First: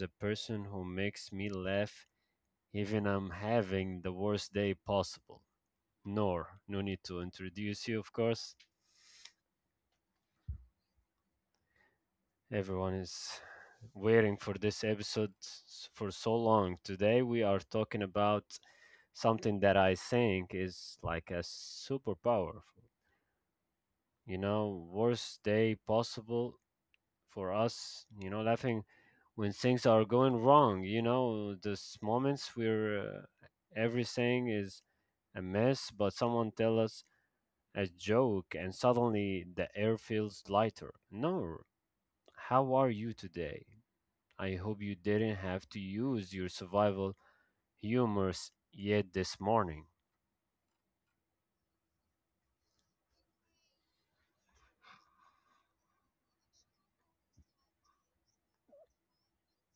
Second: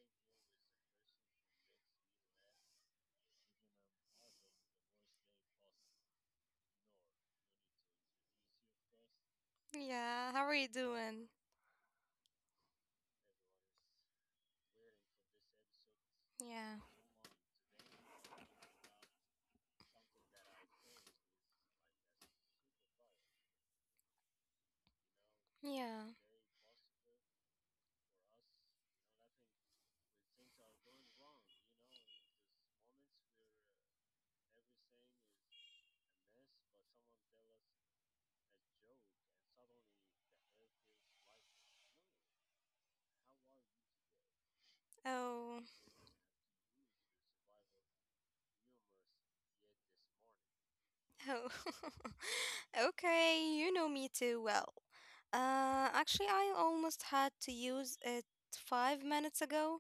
the person who makes me laugh even I'm having the worst day possible. Nor, no need to introduce you, of course. Yeah, how are you doing? Everyone is waiting for this episode for so Yeah, long. Today, we are talking about something that I think is like a superpower worst day yeah. possible for us, laughing when things are going wrong, those moments where everything is a mess, but someone tell us a joke and suddenly the air feels lighter. No, how are you today? I hope you didn't Oh, have to use your survival humors yet this morning. oh. Okay, you know me too well. Actually, I almost had to use it 5 minutes ago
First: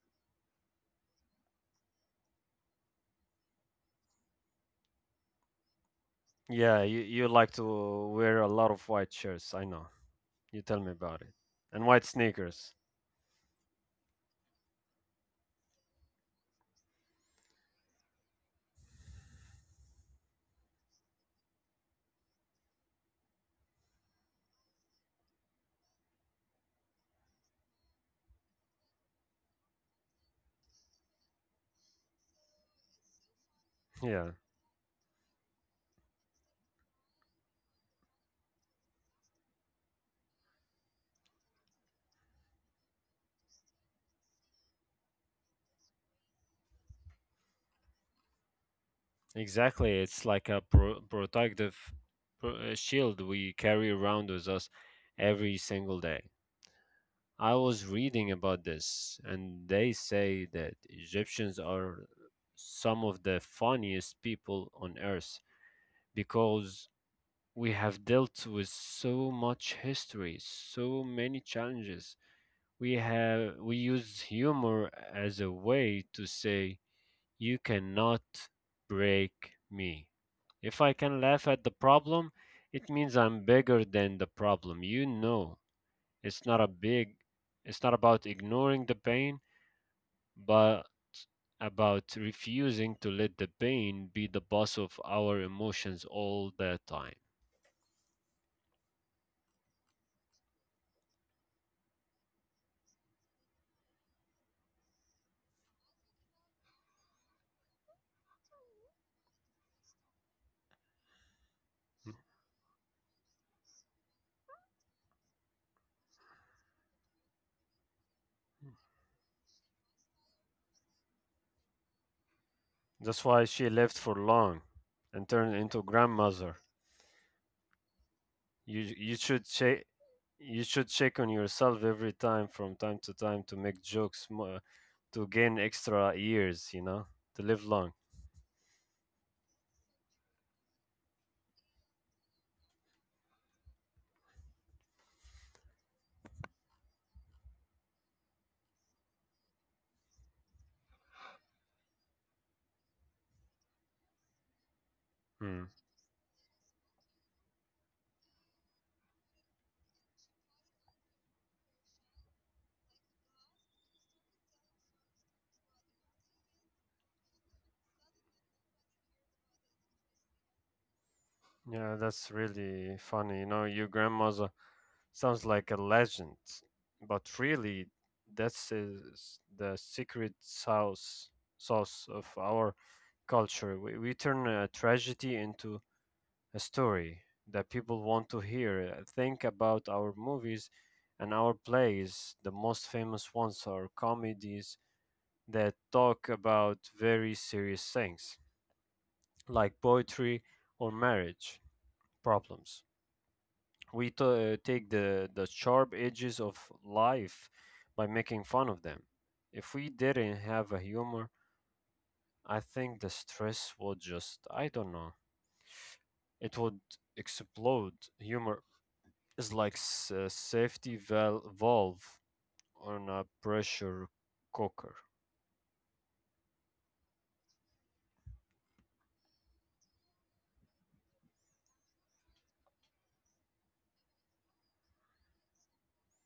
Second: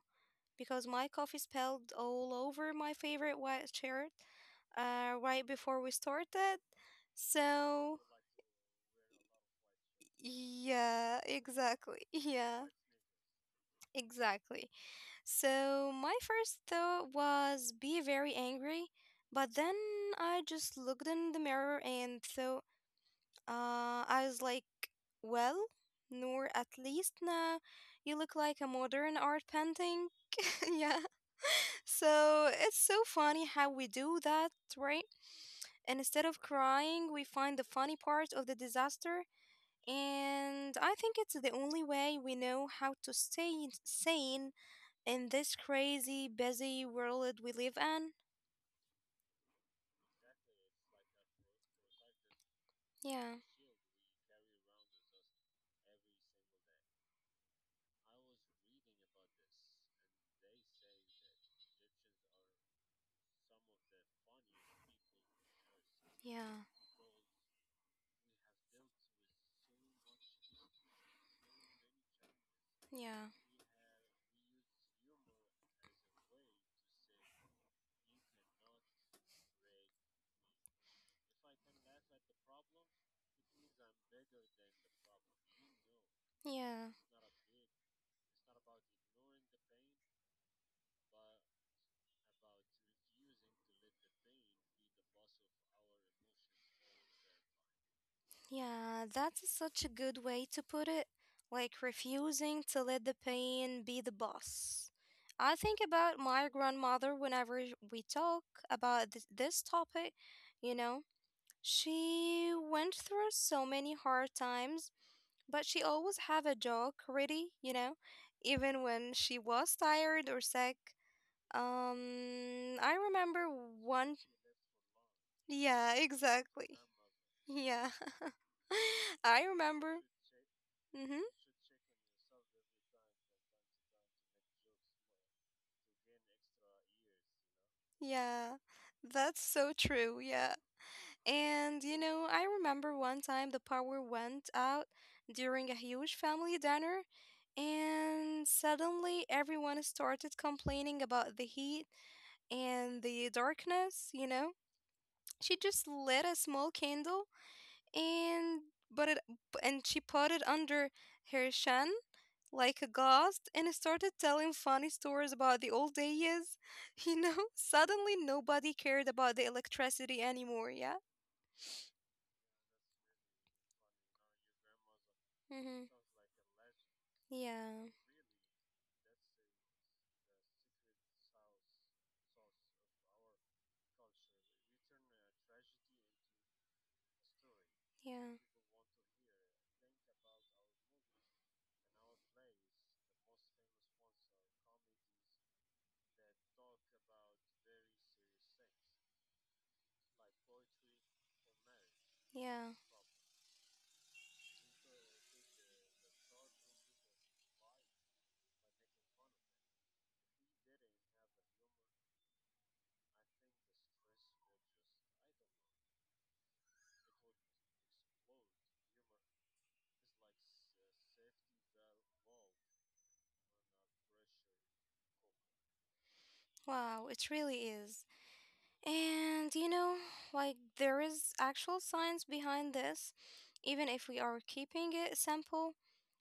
because my coffee spilled all over my favorite white shirt right before we started. Yeah, you like to So, wear a lot of white shirts, I know. You tell me about yeah, it. And exactly. white Yeah, sneakers. exactly. So my first thought was be very angry, but then I just looked in the mirror and thought, uh, I was like, well, Noor, at least now you look like a modern art painting. yeah. So it's so funny how we do Yeah. that, right? And instead of crying, we find the funny part of the disaster. And I think it's the only way we know how to stay sane in this crazy, busy world we live in. Exactly, it's like a protective shield Yeah, we carry around with us every single day. I was reading about this, and they say that Egyptians are some of the funniest people on earth yeah, because we have dealt with so much history, so many challenges. We yeah, have we use humor as a way to say you cannot break me. If I can laugh at the problem, it means I'm bigger than the problem. You know, it's not a yeah, big, it's not about ignoring the pain, but about refusing to let the pain be the boss of our emotions all the time. yeah. That's such a good way to put it. Like refusing to let the pain be the boss. I think about my grandmother whenever we talk about this topic, you know. She went through so many hard times, but she always have a joke ready, you know, even when she was tired or sick. I That's why remember she lived for one. long and turned into Yeah, grandmother. exactly. Yeah. you you should I check remember. you should check Mm-hmm. on yourself every time from time to time to make jokes to gain extra years, you know, to live long. Yeah, that's so true. Yeah. And you know, I remember one time the power went out during a huge family dinner, and suddenly everyone started complaining about the heat and the darkness, you know? She Hmm. just lit a small candle and but it and she put it under her shin like a ghost and started telling funny stories about the old days. You know, suddenly nobody cared about the electricity anymore, yeah? Yeah, that's really funny, you know, your grandmother sounds like a Mm-hmm. legend, but really Yeah, that's is the secret sauce of our culture. We turn a tragedy into a story that people want to yeah, hear. Think about our movies and our plays. The most famous ones are comedies that talk about very serious things, like poetry or marriage yeah. problems. We take the sharp edges of life by making fun of them. If we didn't have a humor, I think the stress would just, I don't know, it would explode. Humor is like a safety valve on a pressure cooker. Wow, it really is. And you know, like there is actual science behind this. Even if we are keeping it simple,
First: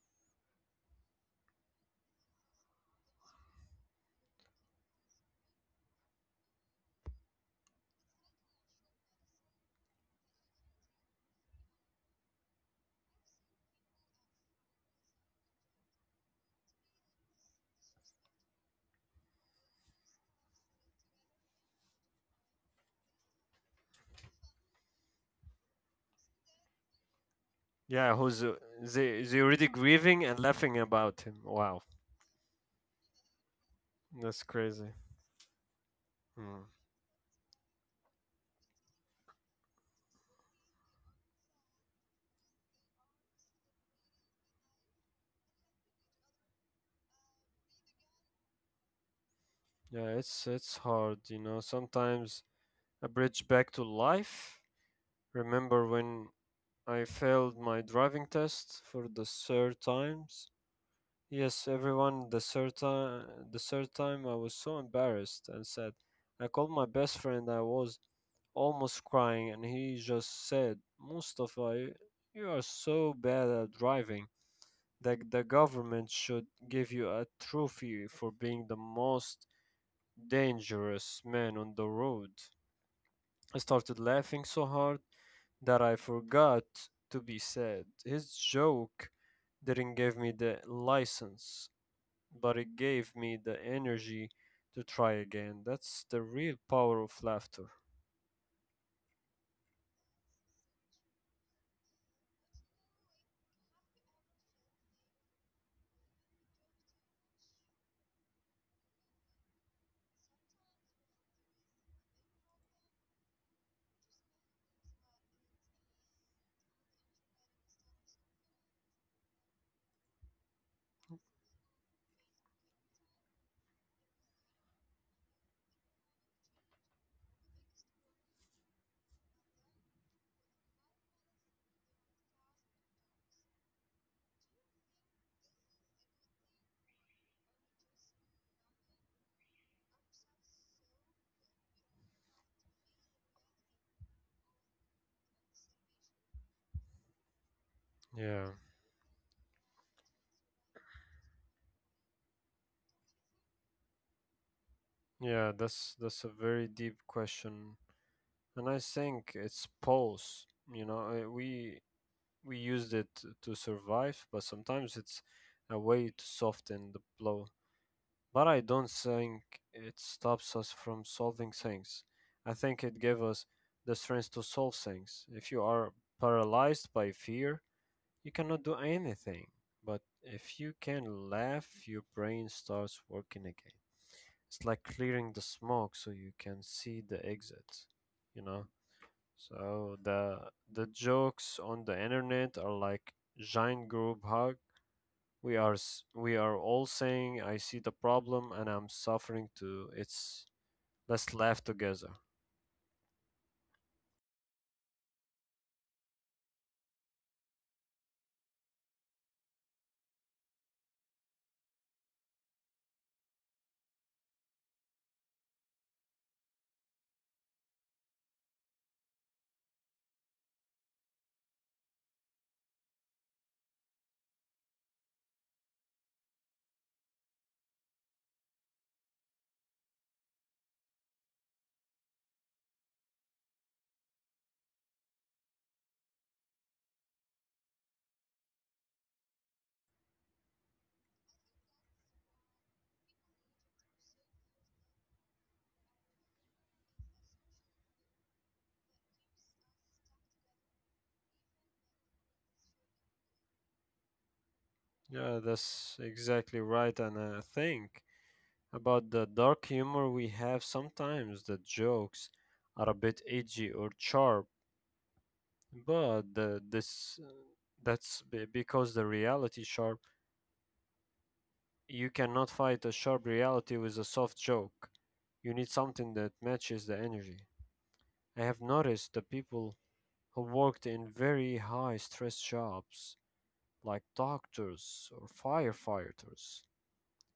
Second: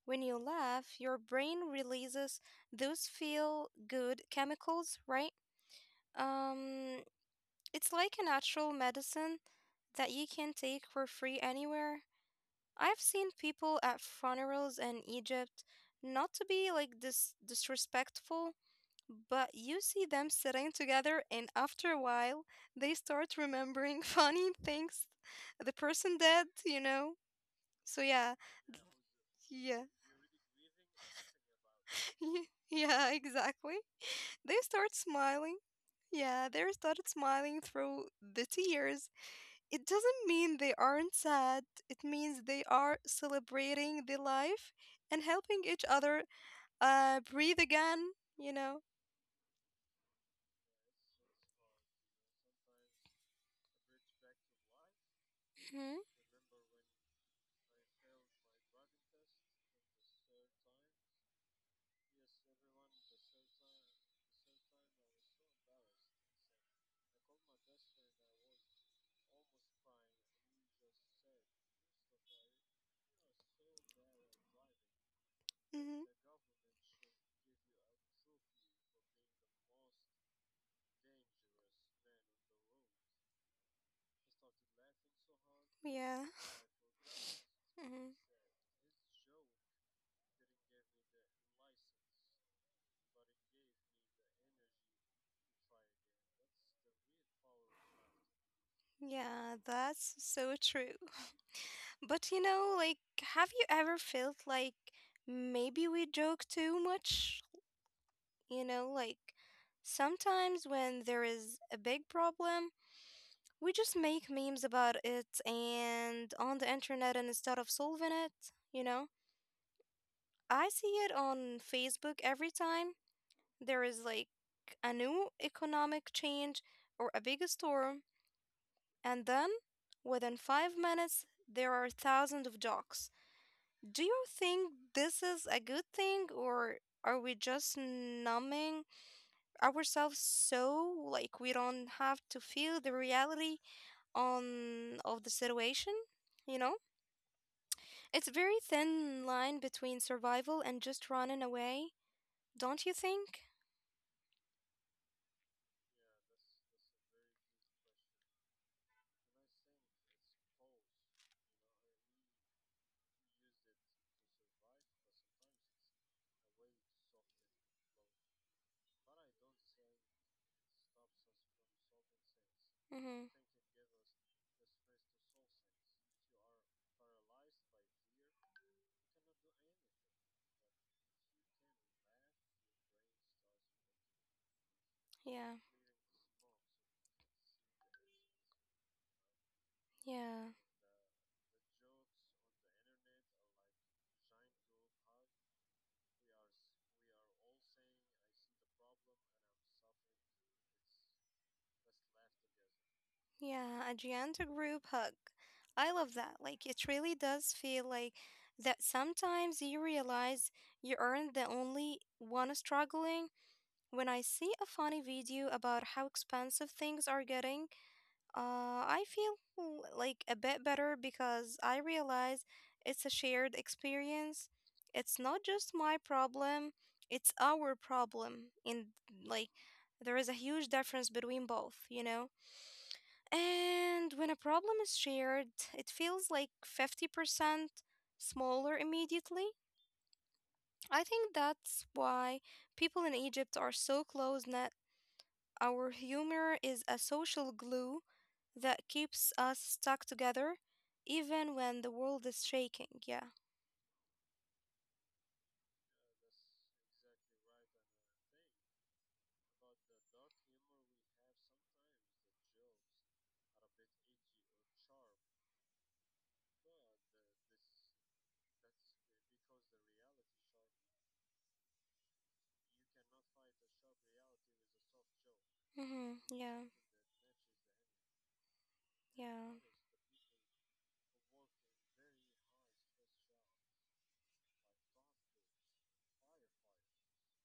when you laugh, your brain releases those feel good chemicals, right? Um, it's like a natural medicine that you can take for free anywhere. I've seen people at funerals in Egypt, not to be like disrespectful, but you see them sitting together, and after a while, they start remembering funny things the person did, you know? So, Yeah, yeah, who's they already yeah, grieving and laughing about him. Wow, yeah, yeah, exactly. that's They crazy. start smiling. Yeah, they Hmm. started smiling through the tears. It doesn't mean they aren't sad, it means they are celebrating the life and helping each other breathe again, you know? Yeah, it's hard, you know. Sometimes a bridge back to life. Remember when I failed my driving test for the third times? Yes, everyone, the third time I was so embarrassed and sad. I called my best friend, I was almost crying, and he just said, Mustafa, you are so bad at driving that the Hmm government should give you a trophy for being the most dangerous man on the road. I started laughing so hard that I Yeah. forgot to be sad. hmm His joke didn't give me the license, but it gave me the energy to try again. That's the real power of laughter. Yeah, that's so true. But you know, like, have you ever felt like maybe we joke too much? You know, like, sometimes when there is a big problem, we just make memes about it and on the internet and instead of solving it, you know? I see it on Facebook every time there is like a new economic change or a big storm, and then within 5 minutes, there are thousands of docs. Do you think this is a good thing, or are we just numbing ourselves so like we don't have to feel the reality on of the situation? You know, it's Yeah, very thin line between survival and just running away, don't you think? yeah, that's a very deep question, and I think it's pause. You know, uh, we we used it to survive, but sometimes it's a way to soften the blow. But I don't think it stops us from solving things. I think it gave Mm-hmm. us the strength to solve things. If you are paralyzed by fear, you cannot do anything, but if you can laugh, your brain starts working again. It's like clearing the Yeah, smoke so you can see the exit, you know? So yeah, the jokes on the internet are like giant group hug. We are all saying I see the problem and I'm suffering too. It's let's laugh together. yeah. A giant group hug. I love that. Like, it really does feel like that sometimes you realize you aren't the only one struggling. When I see a funny video about how expensive things are getting, I feel like a bit better because I realize it's a shared experience. It's not just my problem, it's our problem. And like, there is a huge difference between both, you know? And when a problem is shared, it feels like 50% smaller immediately. I think that's why people in Egypt are so close our humor is a social glue that keeps us stuck together even when the world is shaking. Yeah. Yeah, that's exactly right. And I think about the dark humor we have sometimes. The jokes are a bit edgy or sharp, but the, this that's be- because the reality sharp. You cannot fight a sharp reality with a soft joke. You need Mhm. something that Yeah. matches the energy. I have noticed the Yeah. people who worked in very high stress jobs, like doctors or firefighters,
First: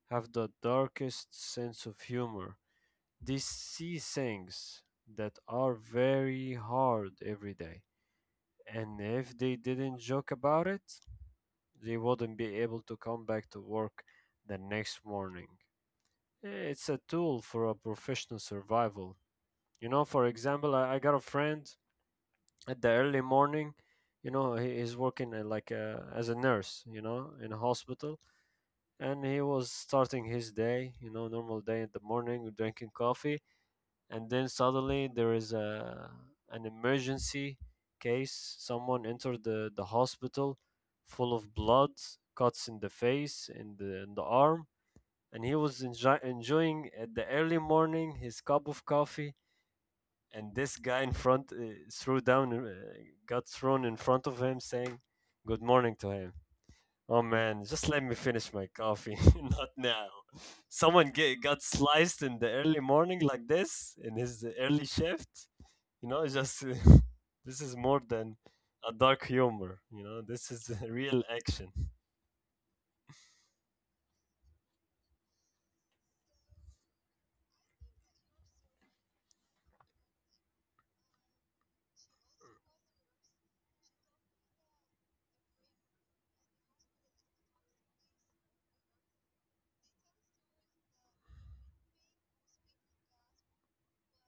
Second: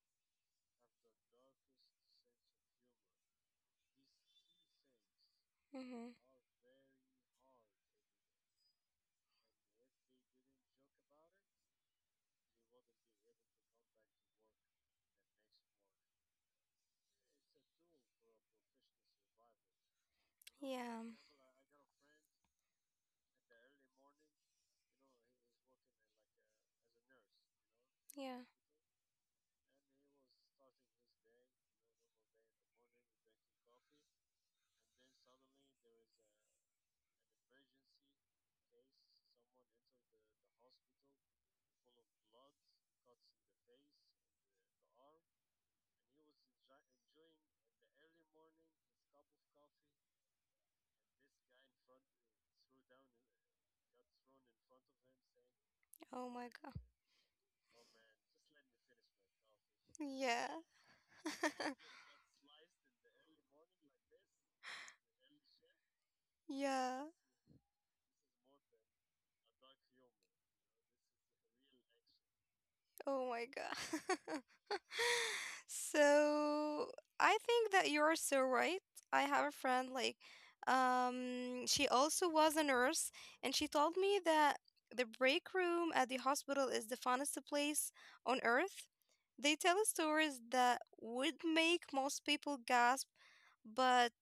have the darkest sense of humor. They see things that are Mhm. very hard every day. And if they didn't joke about it, they wouldn't be able to come back to work the next morning. It's a tool for a professional survival. You know, for example, I Yeah. got a friend at the early morning. You know, he is working like as a nurse. You know, in a hospital, Yeah. and he was starting his day. You know, normal day in the morning, drinking coffee, and then suddenly there is a an emergency case. Someone entered the hospital full of blood, cuts in the face, in the arm, and he was enjoying at the early morning his cup of coffee, and this guy in front threw down got thrown in front of him saying good morning to him. Oh my god. Oh man, just let me finish my coffee, not now. Yeah. Someone got sliced in the early morning like this in his early shift, you know, just yeah. this is more than a dark humor. You know, this is real action. Oh my god. So I think that you are so right. I have a friend like she also was a nurse and she told me that the break room at the hospital is the funnest place on earth. They tell stories that would make most people gasp, but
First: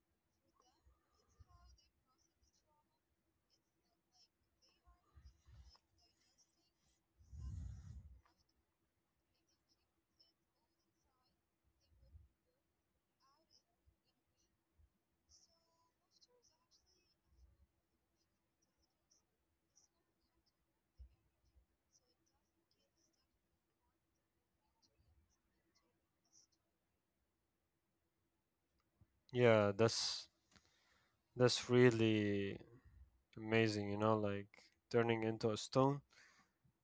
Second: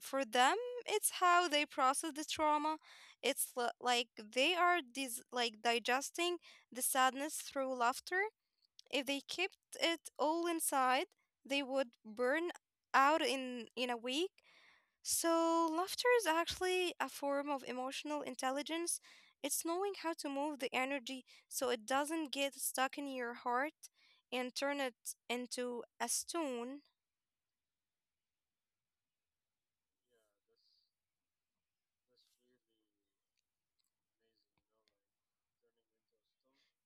for them it's how they process the trauma. It's like digesting the sadness through laughter if they kept it all inside, they would burn out in a week. So laughter is actually a form of emotional intelligence. It's knowing how to move the energy so it doesn't get stuck in your heart and turn it into a stone. Yeah, that's really amazing. You know, like turning into a stone.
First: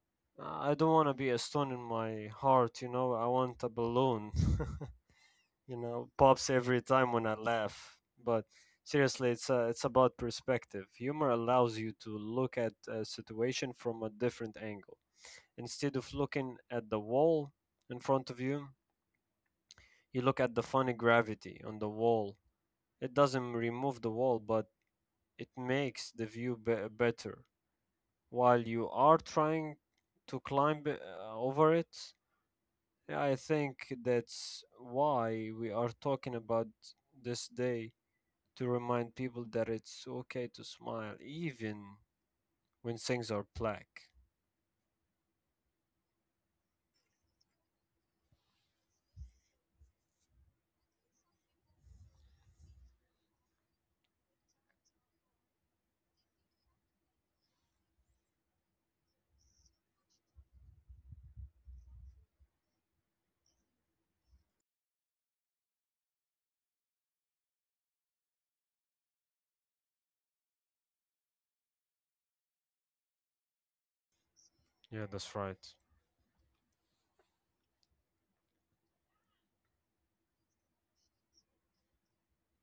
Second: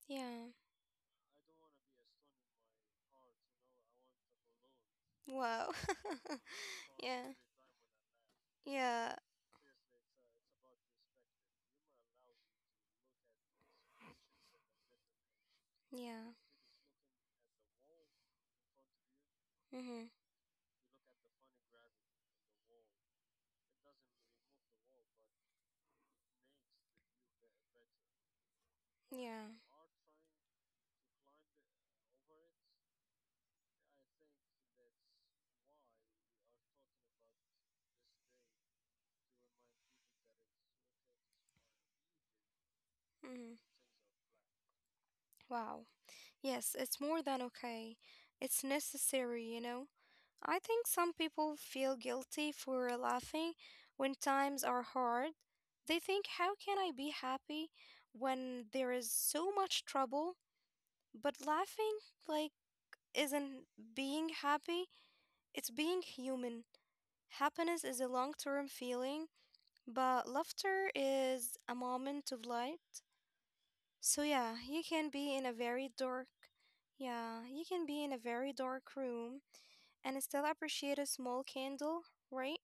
Yeah. I don't want to be a stone in my heart. You know, I want a balloon. Wow. You know, pops every time when yeah. I laugh. But Yeah. seriously, it's about perspective. Humor allows you to look at a situation from a different angle instead of Yeah. looking at the wall in front of you. Mhm. You look at the funny gravity on the wall. It doesn't remove the wall, but it makes the view better. While you are Yeah. trying to climb over it, yeah, I think that's why we are talking about this day to remind people that it's okay to smile even when things are Mhm. black. Wow. Yes, it's more than okay. It's necessary, you know? I think some people feel guilty for laughing when times are hard. They think, how can I be happy when there is so much trouble? But laughing, like, isn't being happy, it's being human. Happiness is a long term feeling, but laughter is a moment of light. So yeah, you Yeah, can be that's in a right. very dark Yeah, you can be in a very dark room and still appreciate a small candle, right?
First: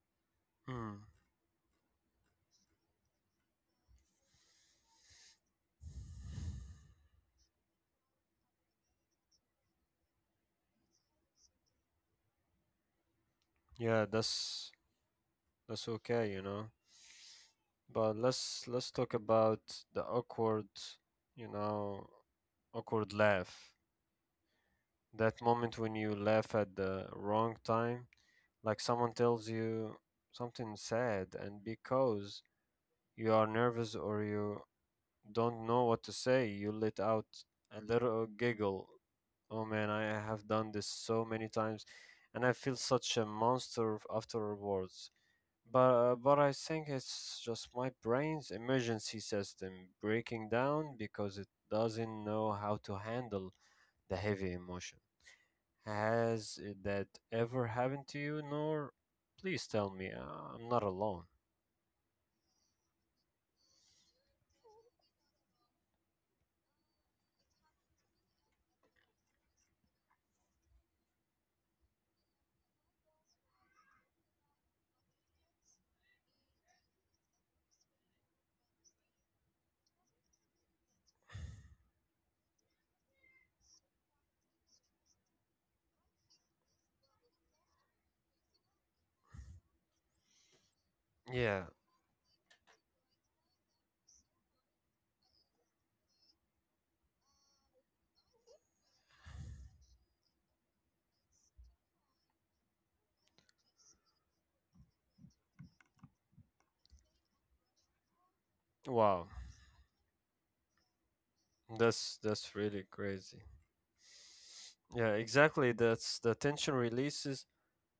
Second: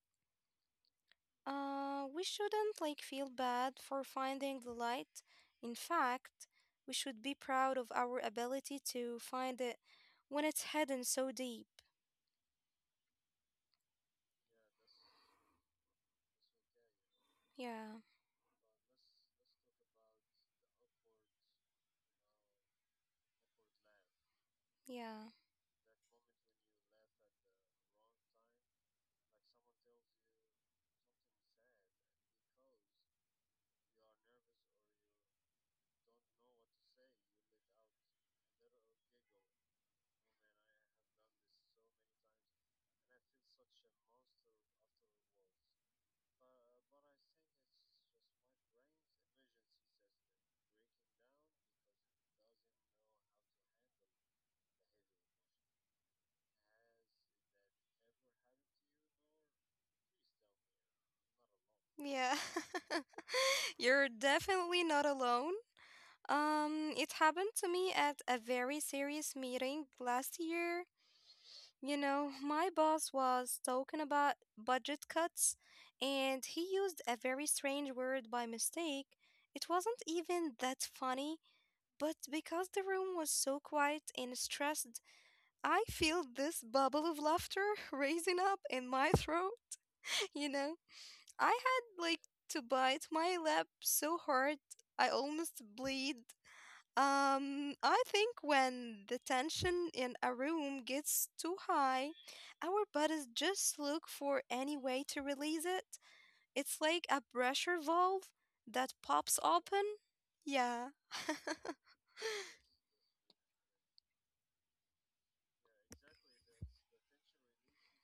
Mm. We shouldn't like feel bad for finding the light. In fact, we should be proud of our ability to find it when it's hidden so deep. Yeah, that's okay, you know. Yeah. But let's talk about the awkward, you know, awkward laugh. Yeah. That moment when you laugh at the wrong time, like someone tells you something sad, and because you are nervous or you don't know what to say, you let out a little giggle. Oh man, I have done this so many times, and I feel such a monster afterwards. But I think it's just my brain's emergency system breaking down because it doesn't know how to handle the heavy emotion. Has that ever happened to you, Nor? Please tell me I'm not alone. Yeah. You're definitely not alone. It happened to me at a very serious meeting last year. You know, my boss was talking about budget cuts and he used a very strange word by mistake. It wasn't even that funny, but because the room was so quiet and stressed, I feel this bubble of laughter raising up in my throat. You know, I Yeah. had like to bite my lip so hard I almost bleed I think when the tension in a room gets too high, our bodies just look for any way to release it. It's like a pressure valve that Wow. pops open. Yeah. That's really crazy. Yeah, exactly. That's the tension releases.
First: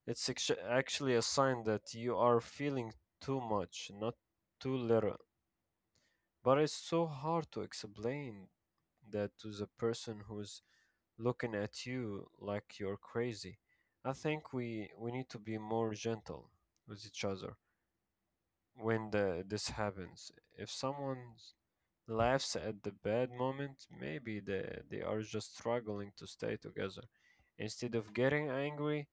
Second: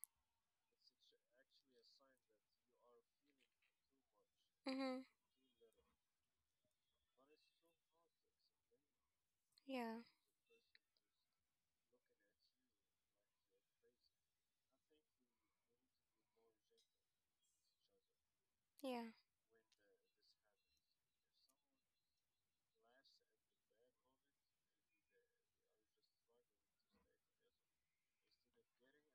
It's actually a sign that you are feeling too much, not too mm-hmm. little. But it's so hard to explain that to the Yeah. person who's looking at you like you're crazy. I think we need to be more gentle with each other when Yeah. This happens. If someone laughs at the bad moment, maybe they are just struggling to stay together. Instead of getting angry,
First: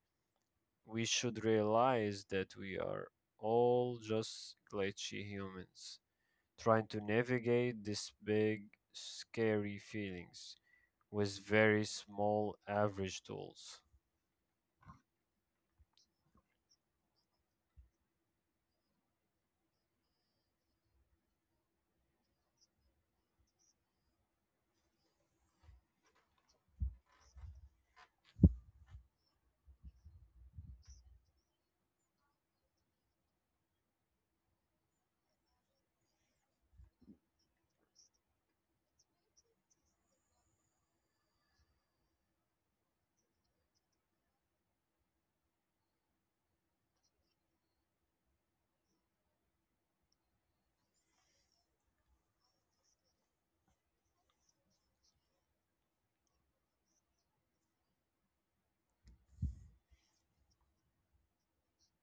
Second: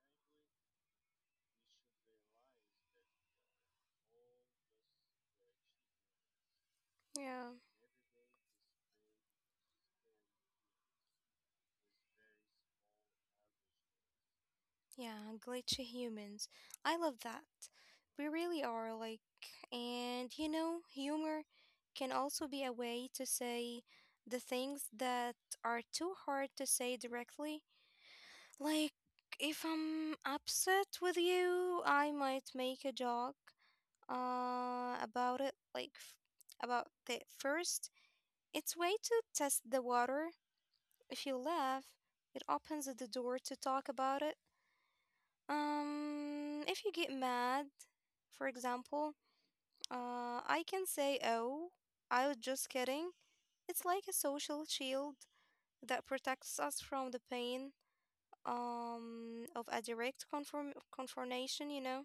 we should realize that we are all just glitchy humans. Trying to Yeah. navigate these big, scary feelings with very small, average tools. Yeah. Glitchy humans. I love that. We really are like, and you know, humor can also be a way to say the things that are too hard to say directly. Like, if I'm upset with you, I might make a joke about it, about the first. It's way to test the water. If you laugh, it opens the door to talk about it. If you get mad, for example, I can say, oh, I was just kidding. It's like a social shield that protects us from the pain of a direct confirm confrontation, you know?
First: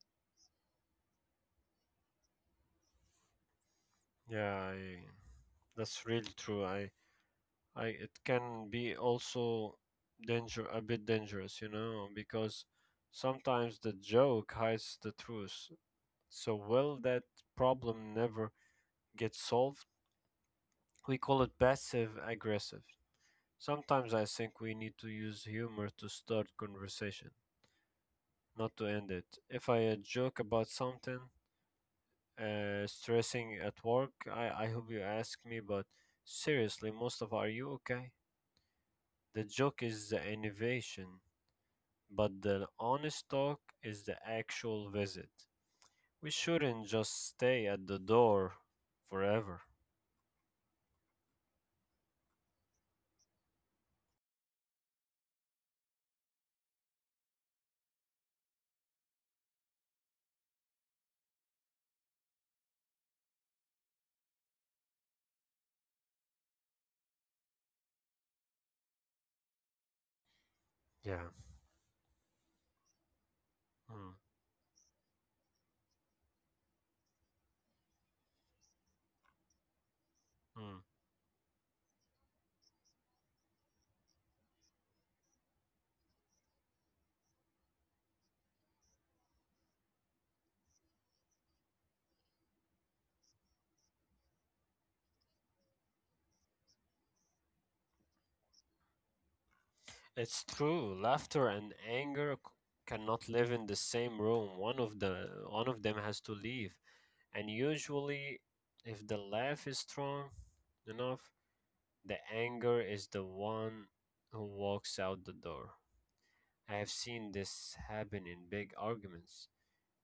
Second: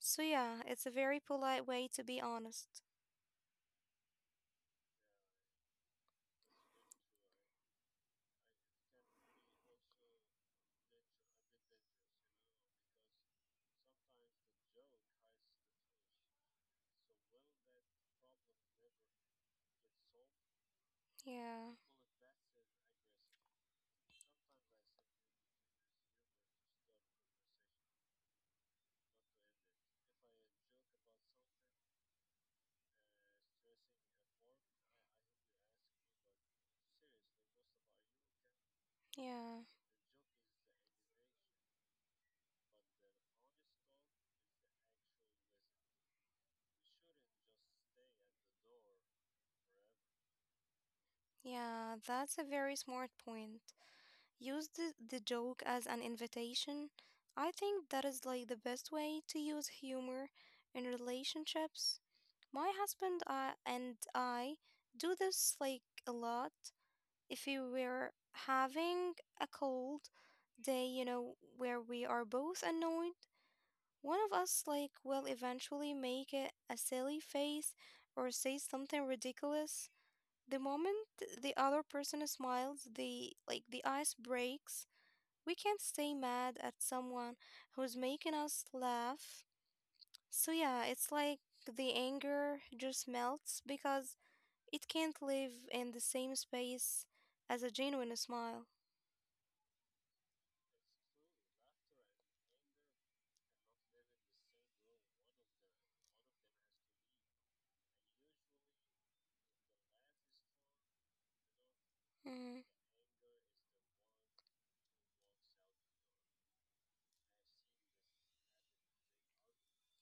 So yeah, it's a very polite way to be honest. Yeah, that's really true. It can be also a bit dangerous, you know, because sometimes the joke hides the truth. So will that problem never get solved? We call it Yeah, passive aggressive. Sometimes I think we need to use humor to start conversation, not to end it. If I joke about something stressing at work, I hope you ask me, but seriously, most of are you okay? The yeah, joke is the innovation, but the honest talk is the actual visit. We shouldn't just stay at the door forever. yeah, that's a very smart point. Use the joke as an invitation. I think that is like the best way to use humor in relationships. My husband and I do this like a lot. If we were having a cold day, you Yeah. know, where we are both annoyed, Mm, one of us like will eventually make a silly face or say something ridiculous. The mm. moment the other person smiles, the like the ice breaks. We can't stay mad at someone who's making us laugh. So yeah, it's like the anger just melts because it can't live in the same space as a genuine smile. It's true. Laughter and anger cannot live in the same room. One of them has to leave. And usually if the laugh is strong enough, the Mm, anger is the one who walks out the door. I have seen this happen in big arguments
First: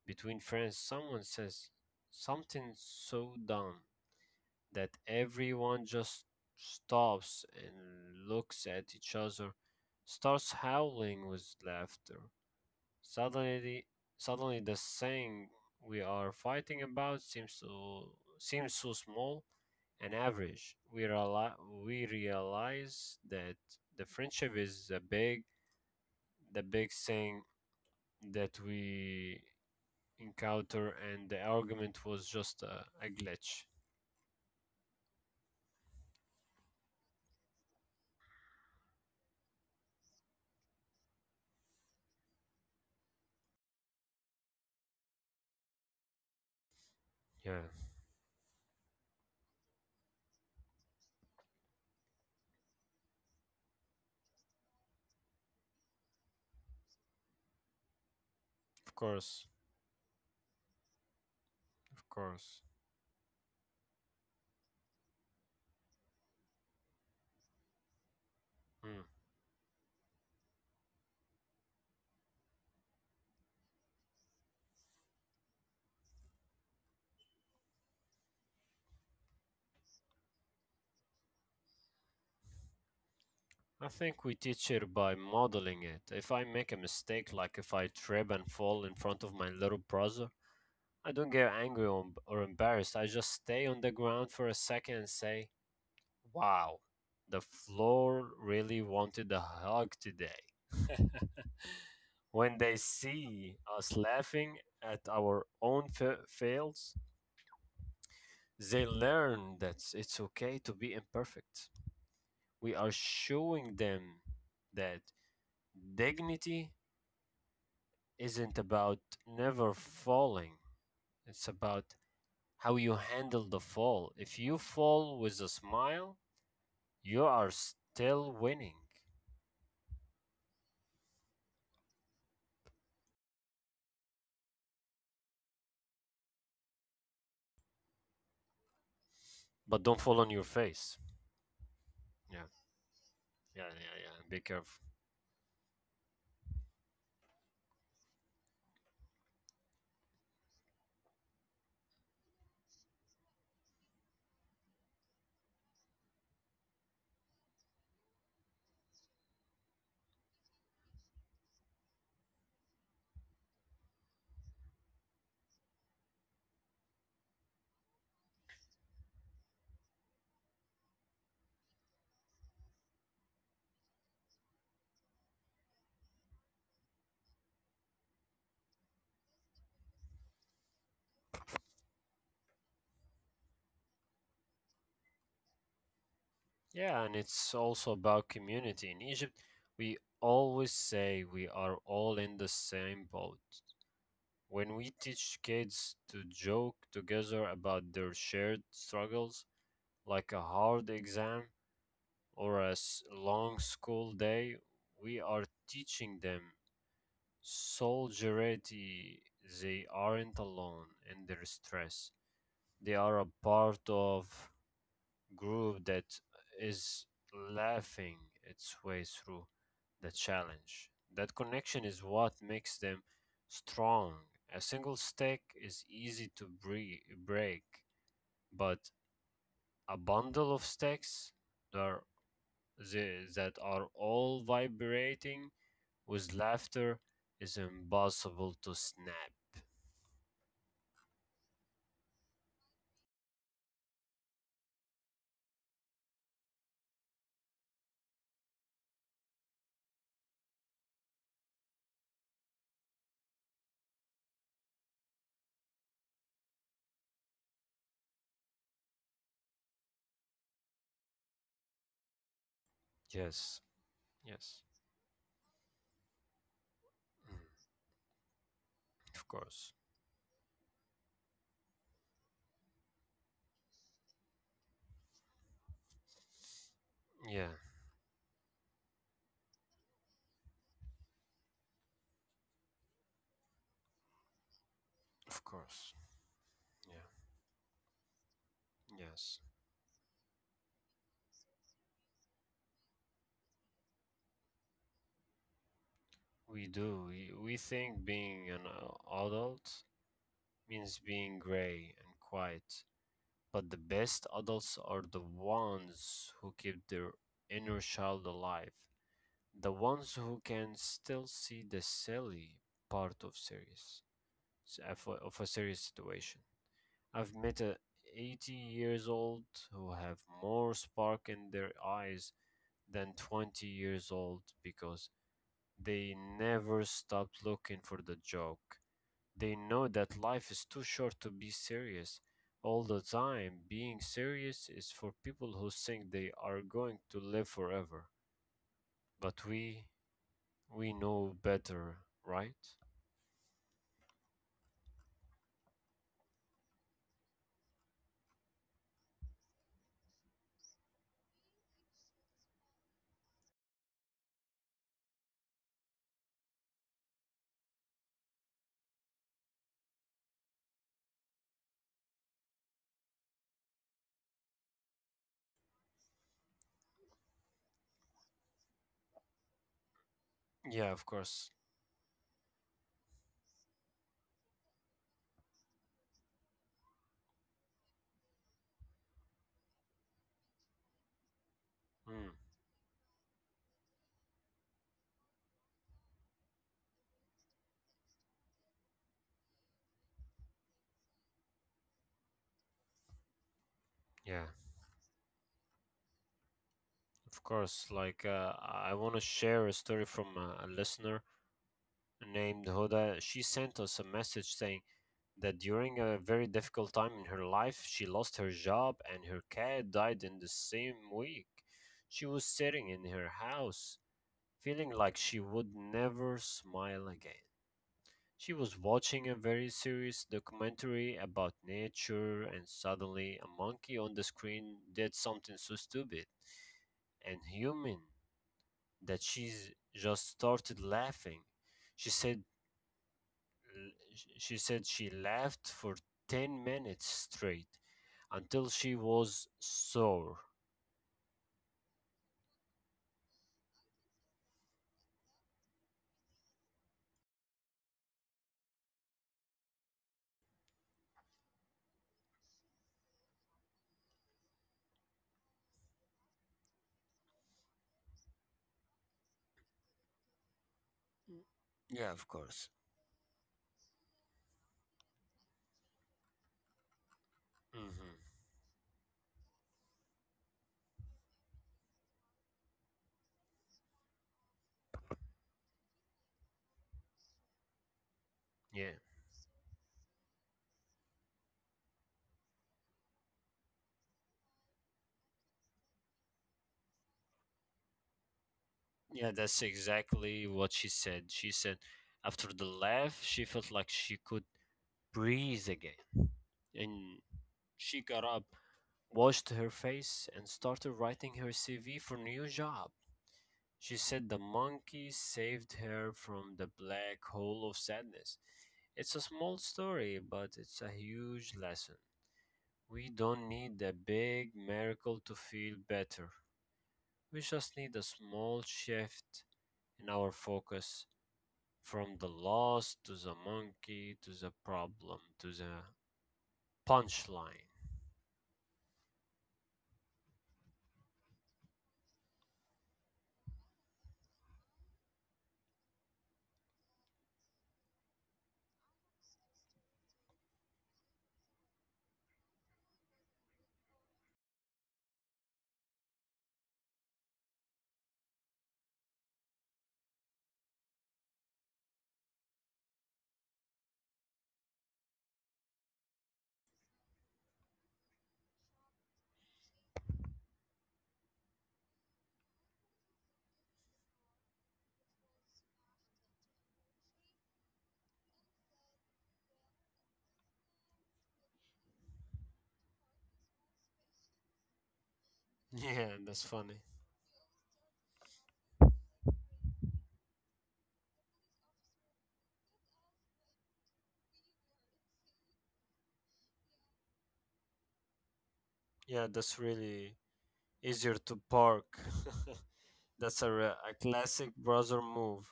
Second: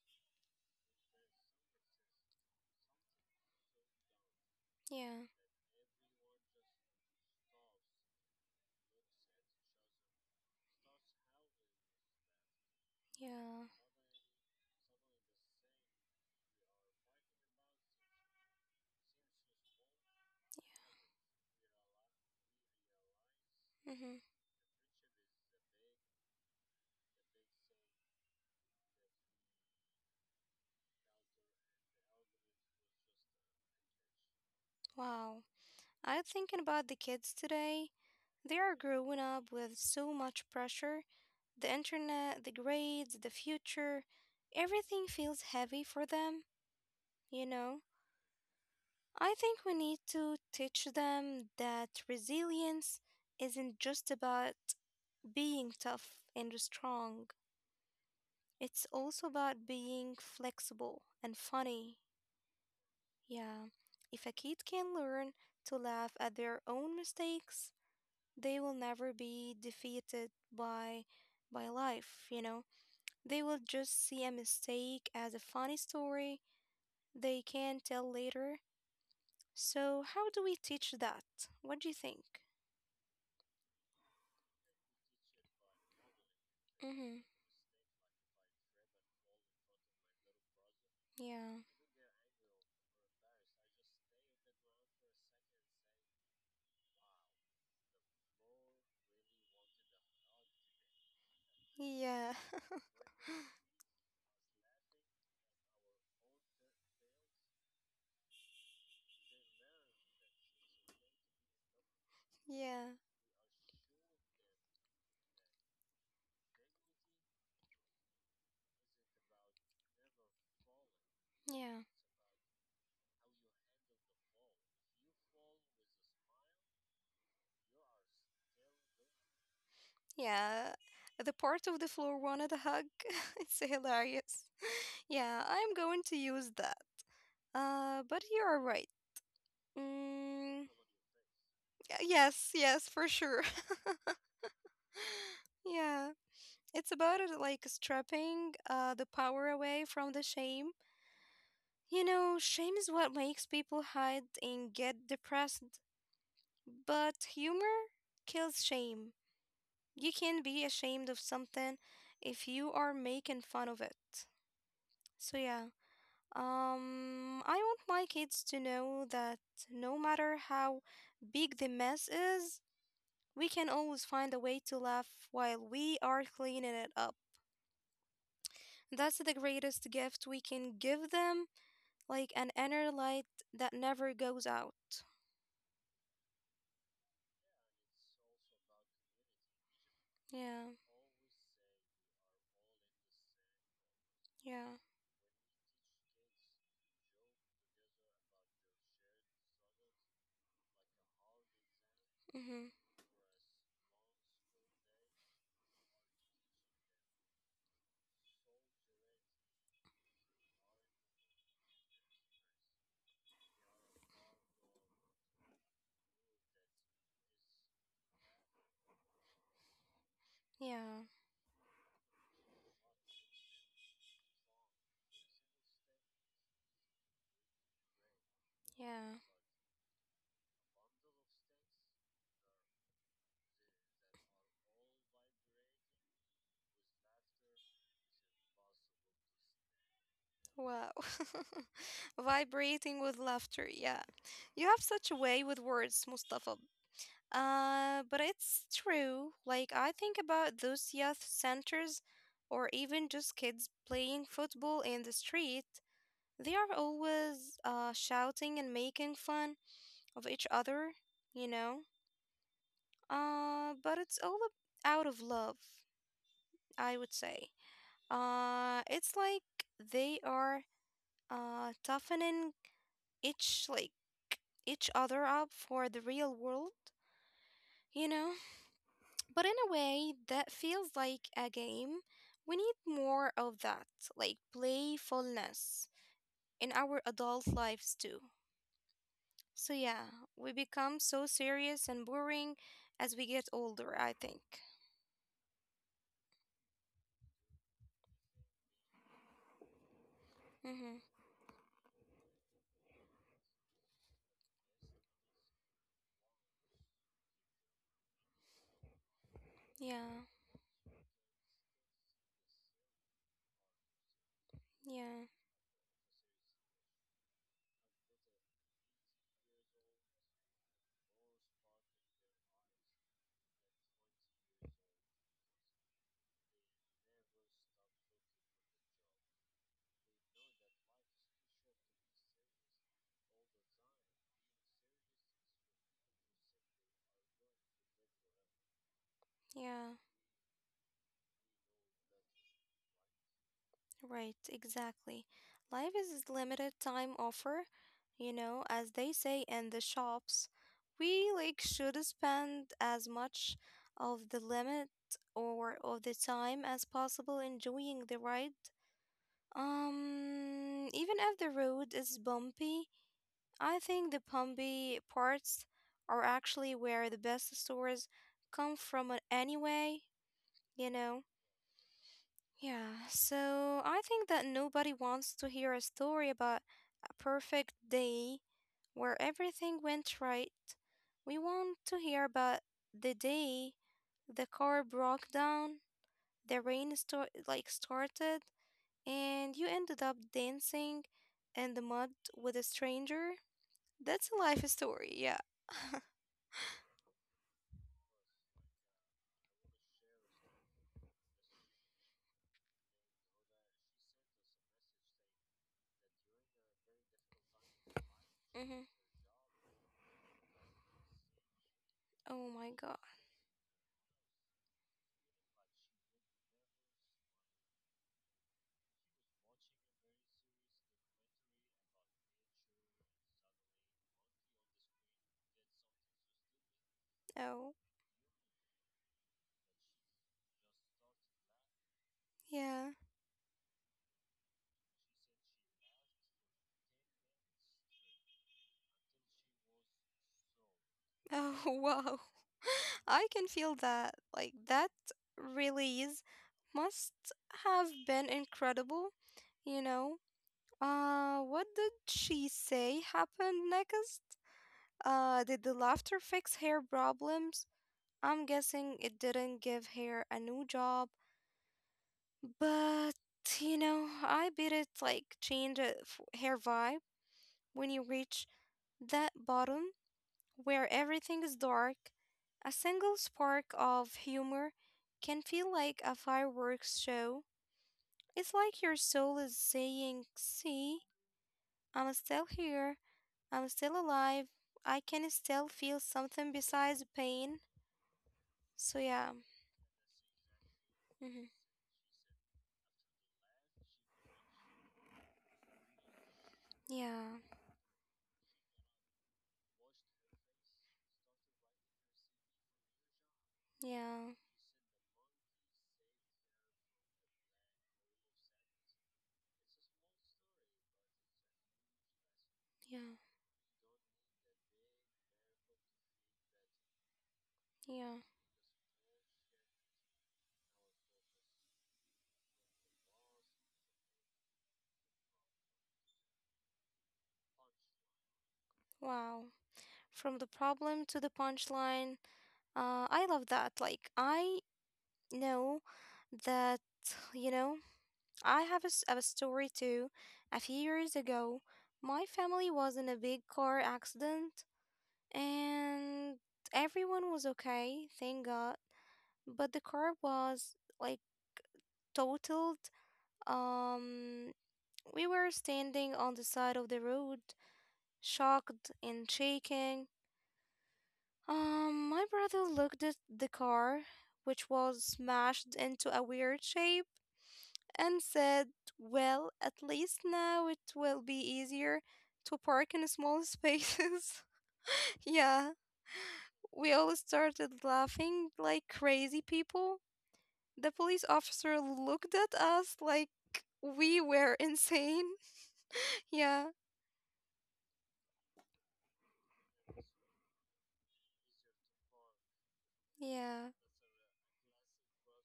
between friends. Someone says something so dumb that yeah, everyone just stops and looks at each other, starts howling with laughter. yeah. Suddenly, suddenly the thing we are fighting about seems so small and average. We realize that the Hmm friendship is the big thing that we encounter, and the argument was just a glitch. Wow. I'm thinking about the kids today. They are growing up with so much pressure the internet, the grades, the future. Everything feels heavy for them, you Yeah, know? I think we need to teach them that resilience isn't just about being tough and strong, it's of also course, about being flexible and funny. of course. Yeah. If a kid can learn to laugh at their own mistakes, they will Mm. never be defeated by by life, you know. They will just see a mistake as a funny story they can tell later. So, how do we teach that? What do you think? I think we teach it by modeling it. If I make a Mm-hmm. mistake, like if I trip and fall in front of my little brother, I don't get Yeah. angry or embarrassed. I just stay on the ground for a second and say, wow, the floor really wanted a hug today. Yeah. When they see us laughing at our own fails, they learn that it's okay to be imperfect. We are yeah. showing them that dignity isn't about never falling. It's about Yeah. how you handle the fall. If you fall with a smile, you are still winning. Yeah. The part of the floor wanted a hug. it's hilarious. Yeah, I'm going to use that. But you are right. But don't fall on your Mm, face. Yeah, yes, yes, for sure. yeah, yeah, yeah. Be careful. yeah. It's about it like strapping the power away from the shame. You know, shame is what makes people hide and get depressed, but humor kills shame. You can be ashamed of something if you are making fun of it. So yeah, I want my kids to know that no matter how big the mess is, we can always find a way to laugh while we are cleaning it up. That's the greatest gift we can give them, like an inner light that never goes out. Yeah, and it's also about community. In Egypt, we Yeah. always say we are all in the same boat. When Yeah. we teach kids to joke together about their shared struggles, like a hard exam, or a Mm-hmm. Long school day, we are teaching them solidarity. They aren't alone in their stress. They are a part of group that is laughing its way through the challenge. Yeah. That connection is what makes them strong. A single stick is easy to break, but Yeah. a bundle of sticks, they're that are all vibrating with laughter is impossible to snap. Wow. Vibrating with laughter. Yeah. You have such a way with words, Mustafa. But it's true. Like, I think about those youth centers or even just kids playing football in the street. They are always shouting and making fun of each other, you know? Yes, But it's all yes, out of love, I would mm, say. It's of like course. they are toughening each like each other up for the real world, Yeah, you know? But in a way, that feels like a game. We need more of that, like of course. playfulness in Yeah, our adult lives too. yes. So, yeah, we become so serious and boring as we get older, I think. We do. We think being an adult means Mm-hmm. being gray and quiet. But the best adults are the ones who keep their inner child alive, the ones Yeah, who can still see the silly part of series. uh, for, yeah, of a serious situation. I've met a 80 years old who have more spark in their eyes than 20 years old because they never stopped looking for the joke. They know that life is too short to be serious all the time. Being serious is for people who think they are going to live forever. But we yeah. we know better, right? Right, exactly. Life is limited time offer, you know, as they say in the shops. We like should spend as much of the limit or of the time as possible enjoying the ride. Even if the road is bumpy, I think the bumpy parts are actually where the best stories come from anyway, Yeah, you of know. course. Yeah, so I think that nobody wants to hear a story about a perfect day where everything went right. We want Mm, to hear about the day the car broke down, the rain started, and you ended up dancing in the mud with a stranger. yeah. That's a life story, yeah. Of course, like I want to share a story from a listener named Hoda. She sent us a message saying that during a very difficult time in her life, she lost her job Hmm. and her cat died in the same week. She was Oh sitting my in God. her house, feeling like she would never smile again. She was watching a very serious documentary about nature, and suddenly a monkey on the screen did something so stupid and Oh, human that she just started laughing. She said yeah. she said she laughed for 10 minutes straight until she was sore. Oh, wow. I can feel that. Like, that release must have been incredible, you know? What did she say happened next? Did the laughter fix hair problems? I'm guessing it didn't give hair a new job, Yeah, of course. but I bet it like changed a hair vibe when you Hmm. reach that bottom. Where everything is dark, a single spark of humor can feel like a fireworks show. It's like Yeah. your soul is saying, See, I'm still here, I'm still alive, I can still feel something besides pain. So, Yeah, yeah. that's exactly what she said. She Mhm. said after the laugh, she felt like she could breathe again. And Yeah, she got up, washed her face, and started writing her CV for new job. She said yeah, the monkey saved her from the black hole of sadness. It's a small story, but it's a huge lesson. We yeah, don't need a big miracle to feel better. We just need a yeah. small shift in our focus from the loss to the monkey to the problem to the punchline. Wow. From the problem to the punchline, I love that. Like, I know that, you know, I have a story too. A few years ago, my family was in a big car accident and everyone was okay, thank God. But the car was like totaled. Um, we were standing on the side of the road, shocked and shaking. My brother looked at the car, which was smashed into a weird shape and said, "Well, at least now it will be easier to park in small spaces." Yeah, Yeah, that's funny. we all started laughing like crazy people. The police officer looked at us like we were insane. Yeah, Yeah, that's really easier to park. that's a, re- yeah, a classic brother move.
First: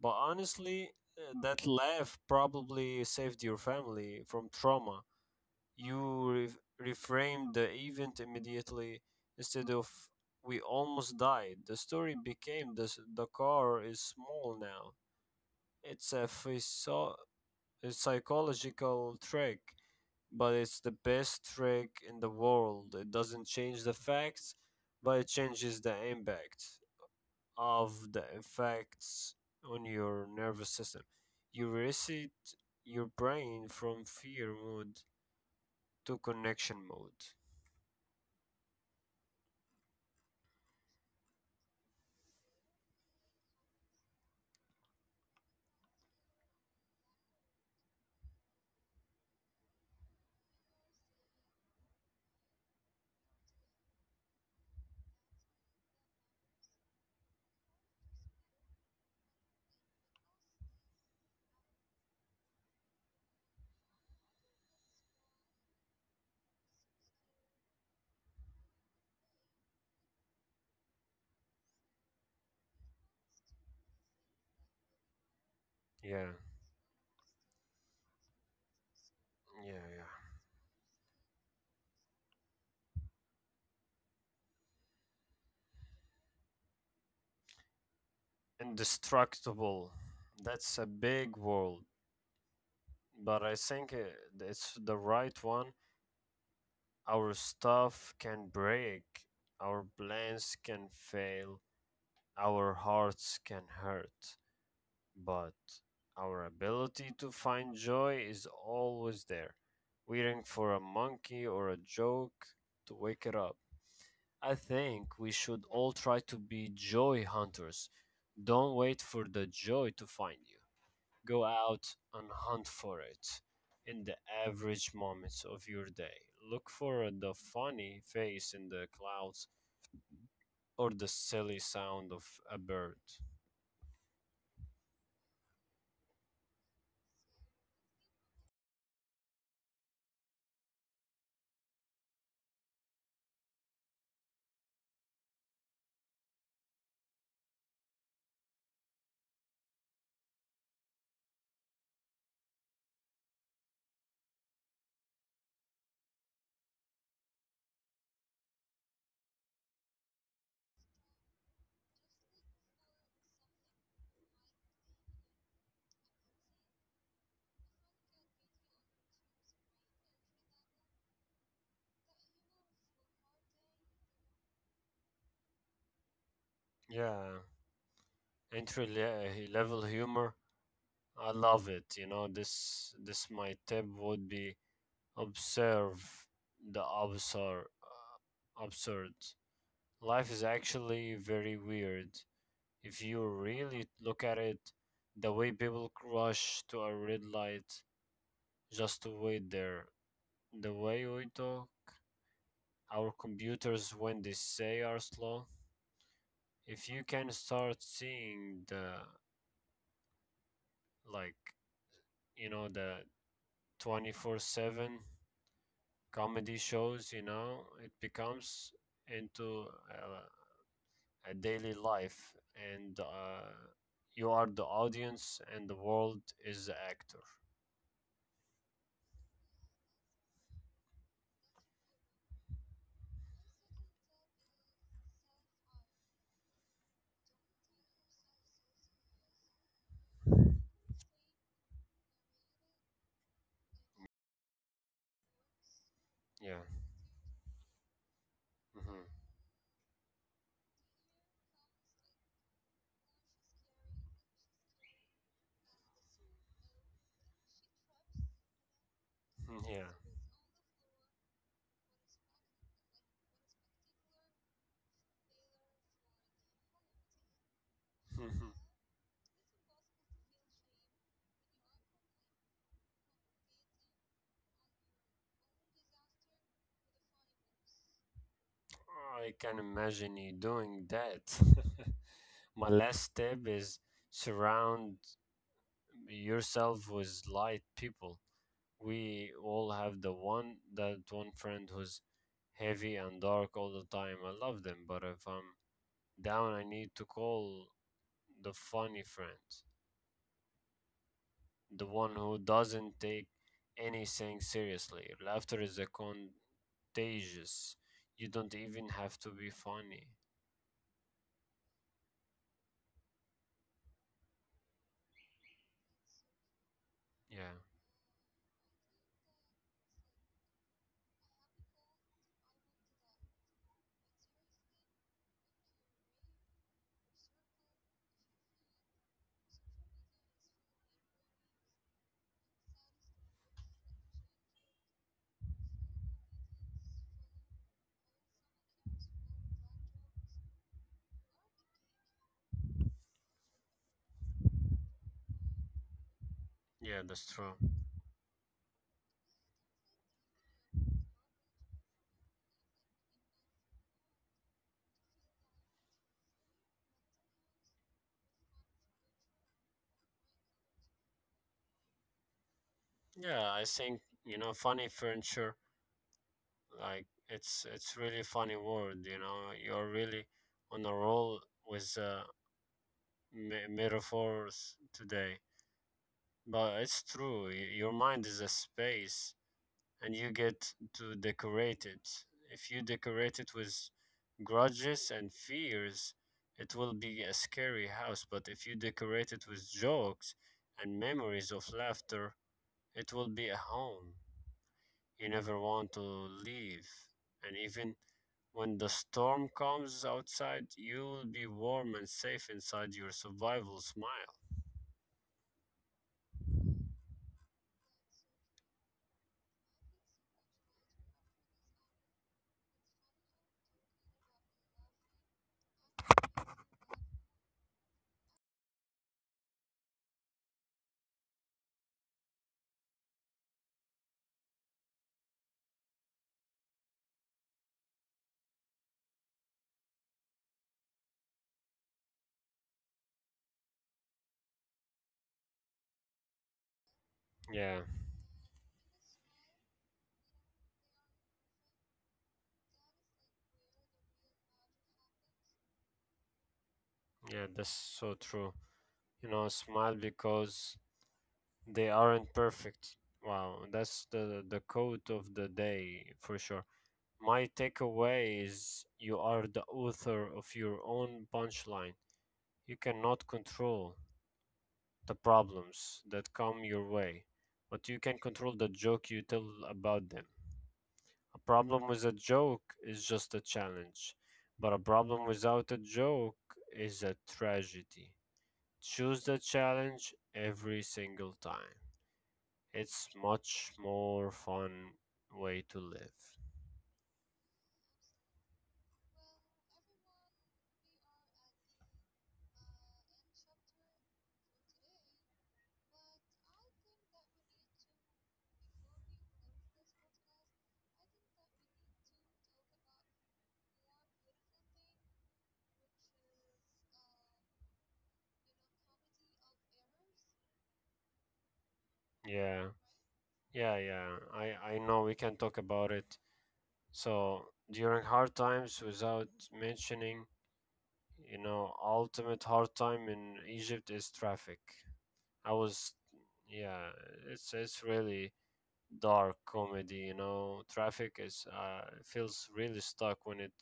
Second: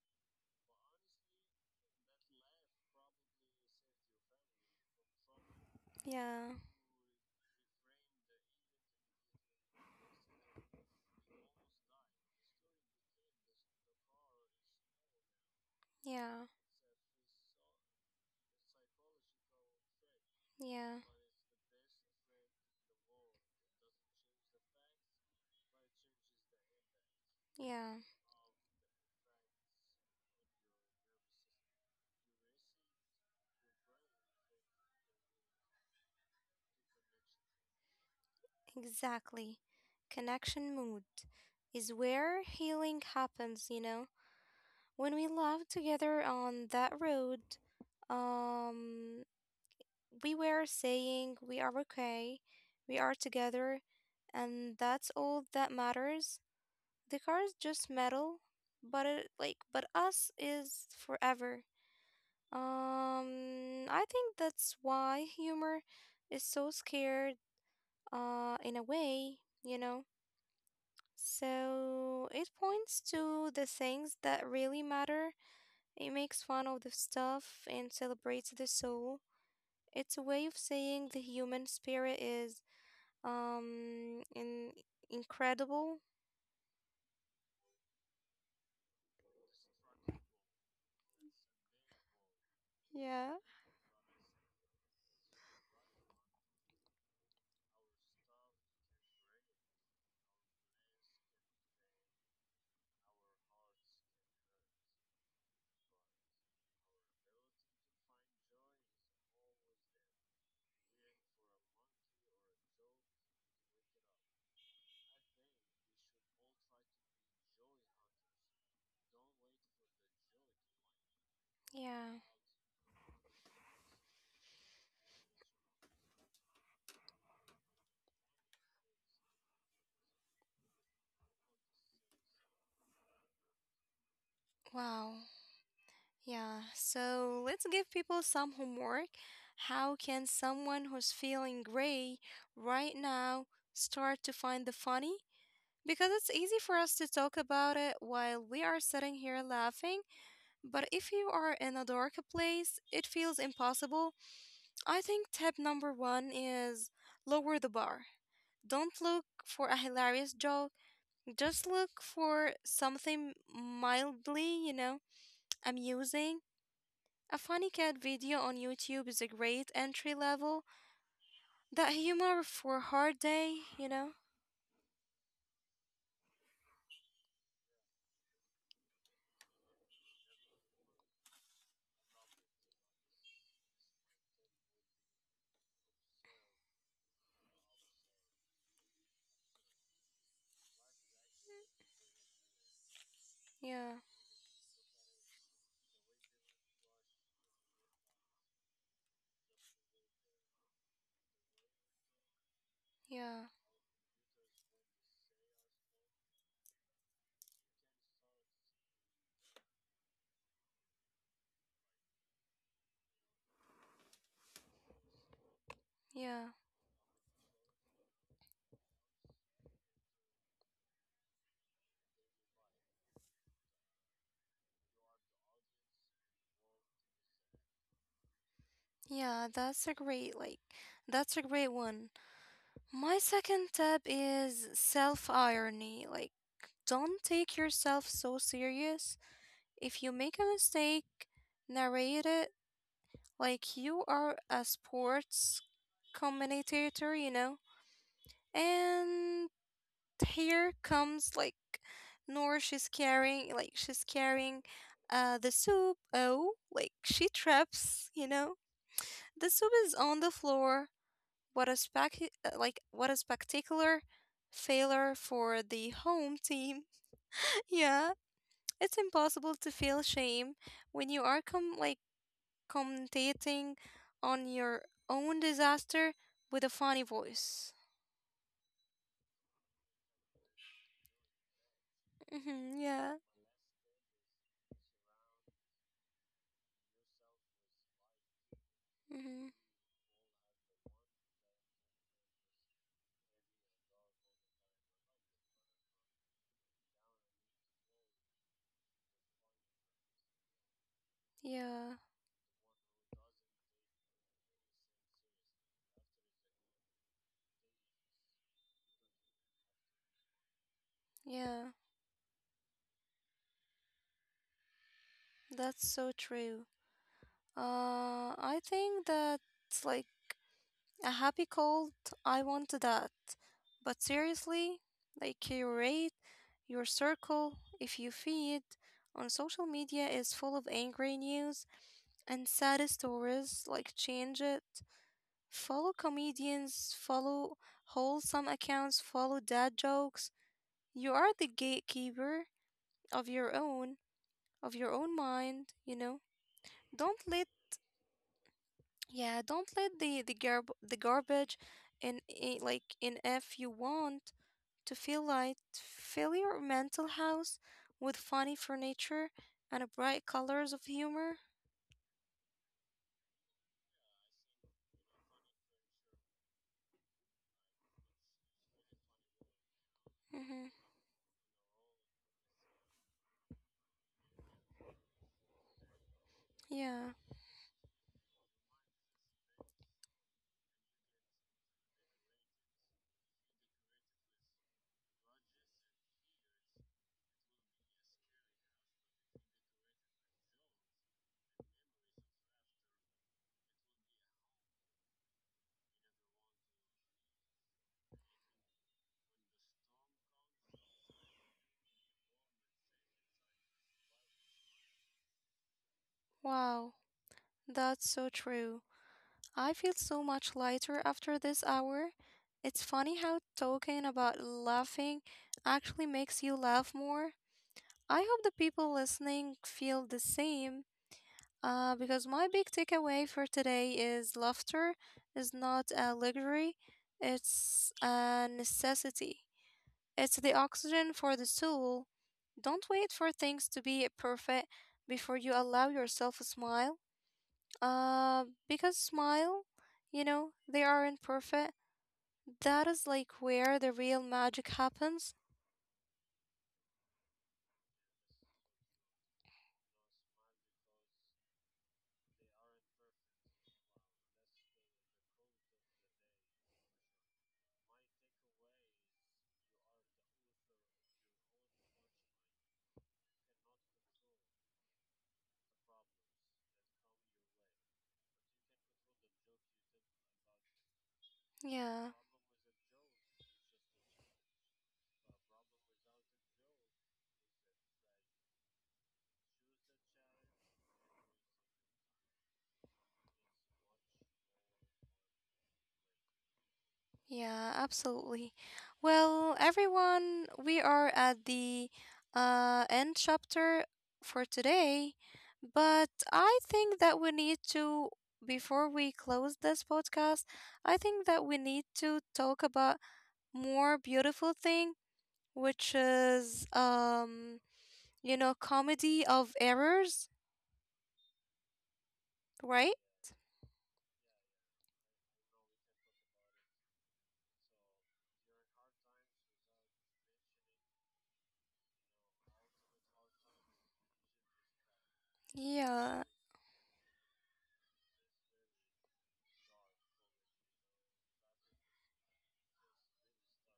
But honestly, that laugh probably saved your family from trauma. You yeah, reframed the event immediately instead of we almost died. The story became this, the car is small now. It's a, yeah, physio- a psychological trick, but it's the yeah, best trick in the world. It doesn't change the facts, but it changes the impact yeah, of the effects on your nervous system. You reset your brain from fear mode to connection mode. exactly. Connection mood is where healing happens, you know? When we laughed together on that road, um, we were saying we are okay, we are together, and that's all that matters. The car is just metal, but it like but us is forever. I think that's why humor is so scared, in a way. So it points to the things that really matter. It Yeah, makes fun of the stuff and celebrates the soul. yeah. It's a way of saying the human spirit is um in- incredible. Indestructible. That's a big word, Yeah. but I think it's the right one. Our stuff can break, our plans can fail, our hearts can hurt. But our ability to find joy is always there, waiting for a monkey or a joke to wake it up. I think we should all try to be joy hunters. Don't wait for the joy to find you. Go out Yeah. and hunt for it in the average moments of your day. Look for the funny face in the clouds or the silly sound of a bird. Wow. Yeah. So let's give people some homework. How can someone who's feeling gray right now start to find the funny? Because it's easy for us to talk about it while we are sitting here laughing, but if you are in a dark place, it feels impossible. I think tip number one is lower the bar. Don't look for a hilarious joke, just look for something mildly amusing. A funny cat video on YouTube is a great entry level. That humor for a hard day, you know? Yeah, entry level humor I love it. You know, this my tip would be observe the absurd. Absurd. Life is actually very weird if you really Yeah, look at it. The way people rush to a red light just to wait there. The way we talk, our yeah, computers when they say are slow. If you can start seeing the like you know the 24/7 yeah. comedy shows, you know, it becomes into a, a daily life, and you are the audience, and the world is the actor. Yeah, that's a great one. My second tip is self irony. Like, don't take yourself so serious. If you make a mistake, narrate it like you are a sports Yeah. commentator, you know? Hmm. And here comes like Nora, she's carrying the soup. Oh, like, she traps, you know? The soup Yeah. is on the floor. What a spec, what a spectacular failure for the home team. Yeah, Mhm. it's impossible to feel shame when you are commentating on your own disaster with a funny voice. I can imagine you doing that. My Mm-hmm, last yeah, tip is surround yourself with light people. We mm-hmm, all have the one that one friend who's heavy and dark all the time. I love them, but if I'm down, I need to call the funny friend, the yeah, one who doesn't take anything seriously. Laughter is a contagious. You don't even have to be funny. yeah. That's so true. Yeah, I think that's like a happy cold. I want that. But seriously, like curate your circle. If you feed on social media is full of angry news and sad stories, like change it. Follow comedians, follow wholesome accounts, follow dad jokes. You are the gatekeeper of your own of your own mind. yeah, Don't that's let true. Yeah, don't let the garbage in if you want to feel light, fill your mental house with funny furniture and a bright colors of humor. Yeah, I think you know, funny furniture. Like it's really funny word. You know, you're really Mm-hmm. on a roll with metaphors today. But Yeah. it's true. Your mind is a space and you get to decorate it. If you decorate it with grudges and fears, it will be a scary house, but if you decorate it with jokes and memories of laughter, it will be a home you never want to leave. And even when the storm comes outside, you'll be warm and safe inside your survival smile. Wow. That's so true. I feel so much lighter after this hour. It's funny how talking about laughing actually makes you laugh more. I hope the people listening feel the same, because my big takeaway for today is laughter is not a luxury, it's a necessity. It's the oxygen for the soul. Don't wait for things to be perfect before you allow yourself a smile. Yeah, Because smile, they aren't perfect. That is like where the real magic happens. yeah, that's so true. You know, smile because they aren't perfect. Wow, that's the quote of the day for sure. My takeaway is you are the author of your own punchline. You cannot control the problems that come your way, but you can control the joke you tell about them. A problem Yeah. with a joke is just a challenge, but a problem without a joke is a tragedy. Choose the challenge every single time. It's much more fun way to live. Yeah, absolutely. Well, everyone, we are at the end chapter for today, but I think that we need to, before we close this podcast, I think that we need to talk about more beautiful thing, which is comedy of errors, Yeah, right? yeah. I know we can talk about it. So during hard times, without mentioning, you know, ultimate hard time in Egypt is traffic. I was, Yeah, yeah, it's really dark comedy. You know, traffic is feels really stuck when it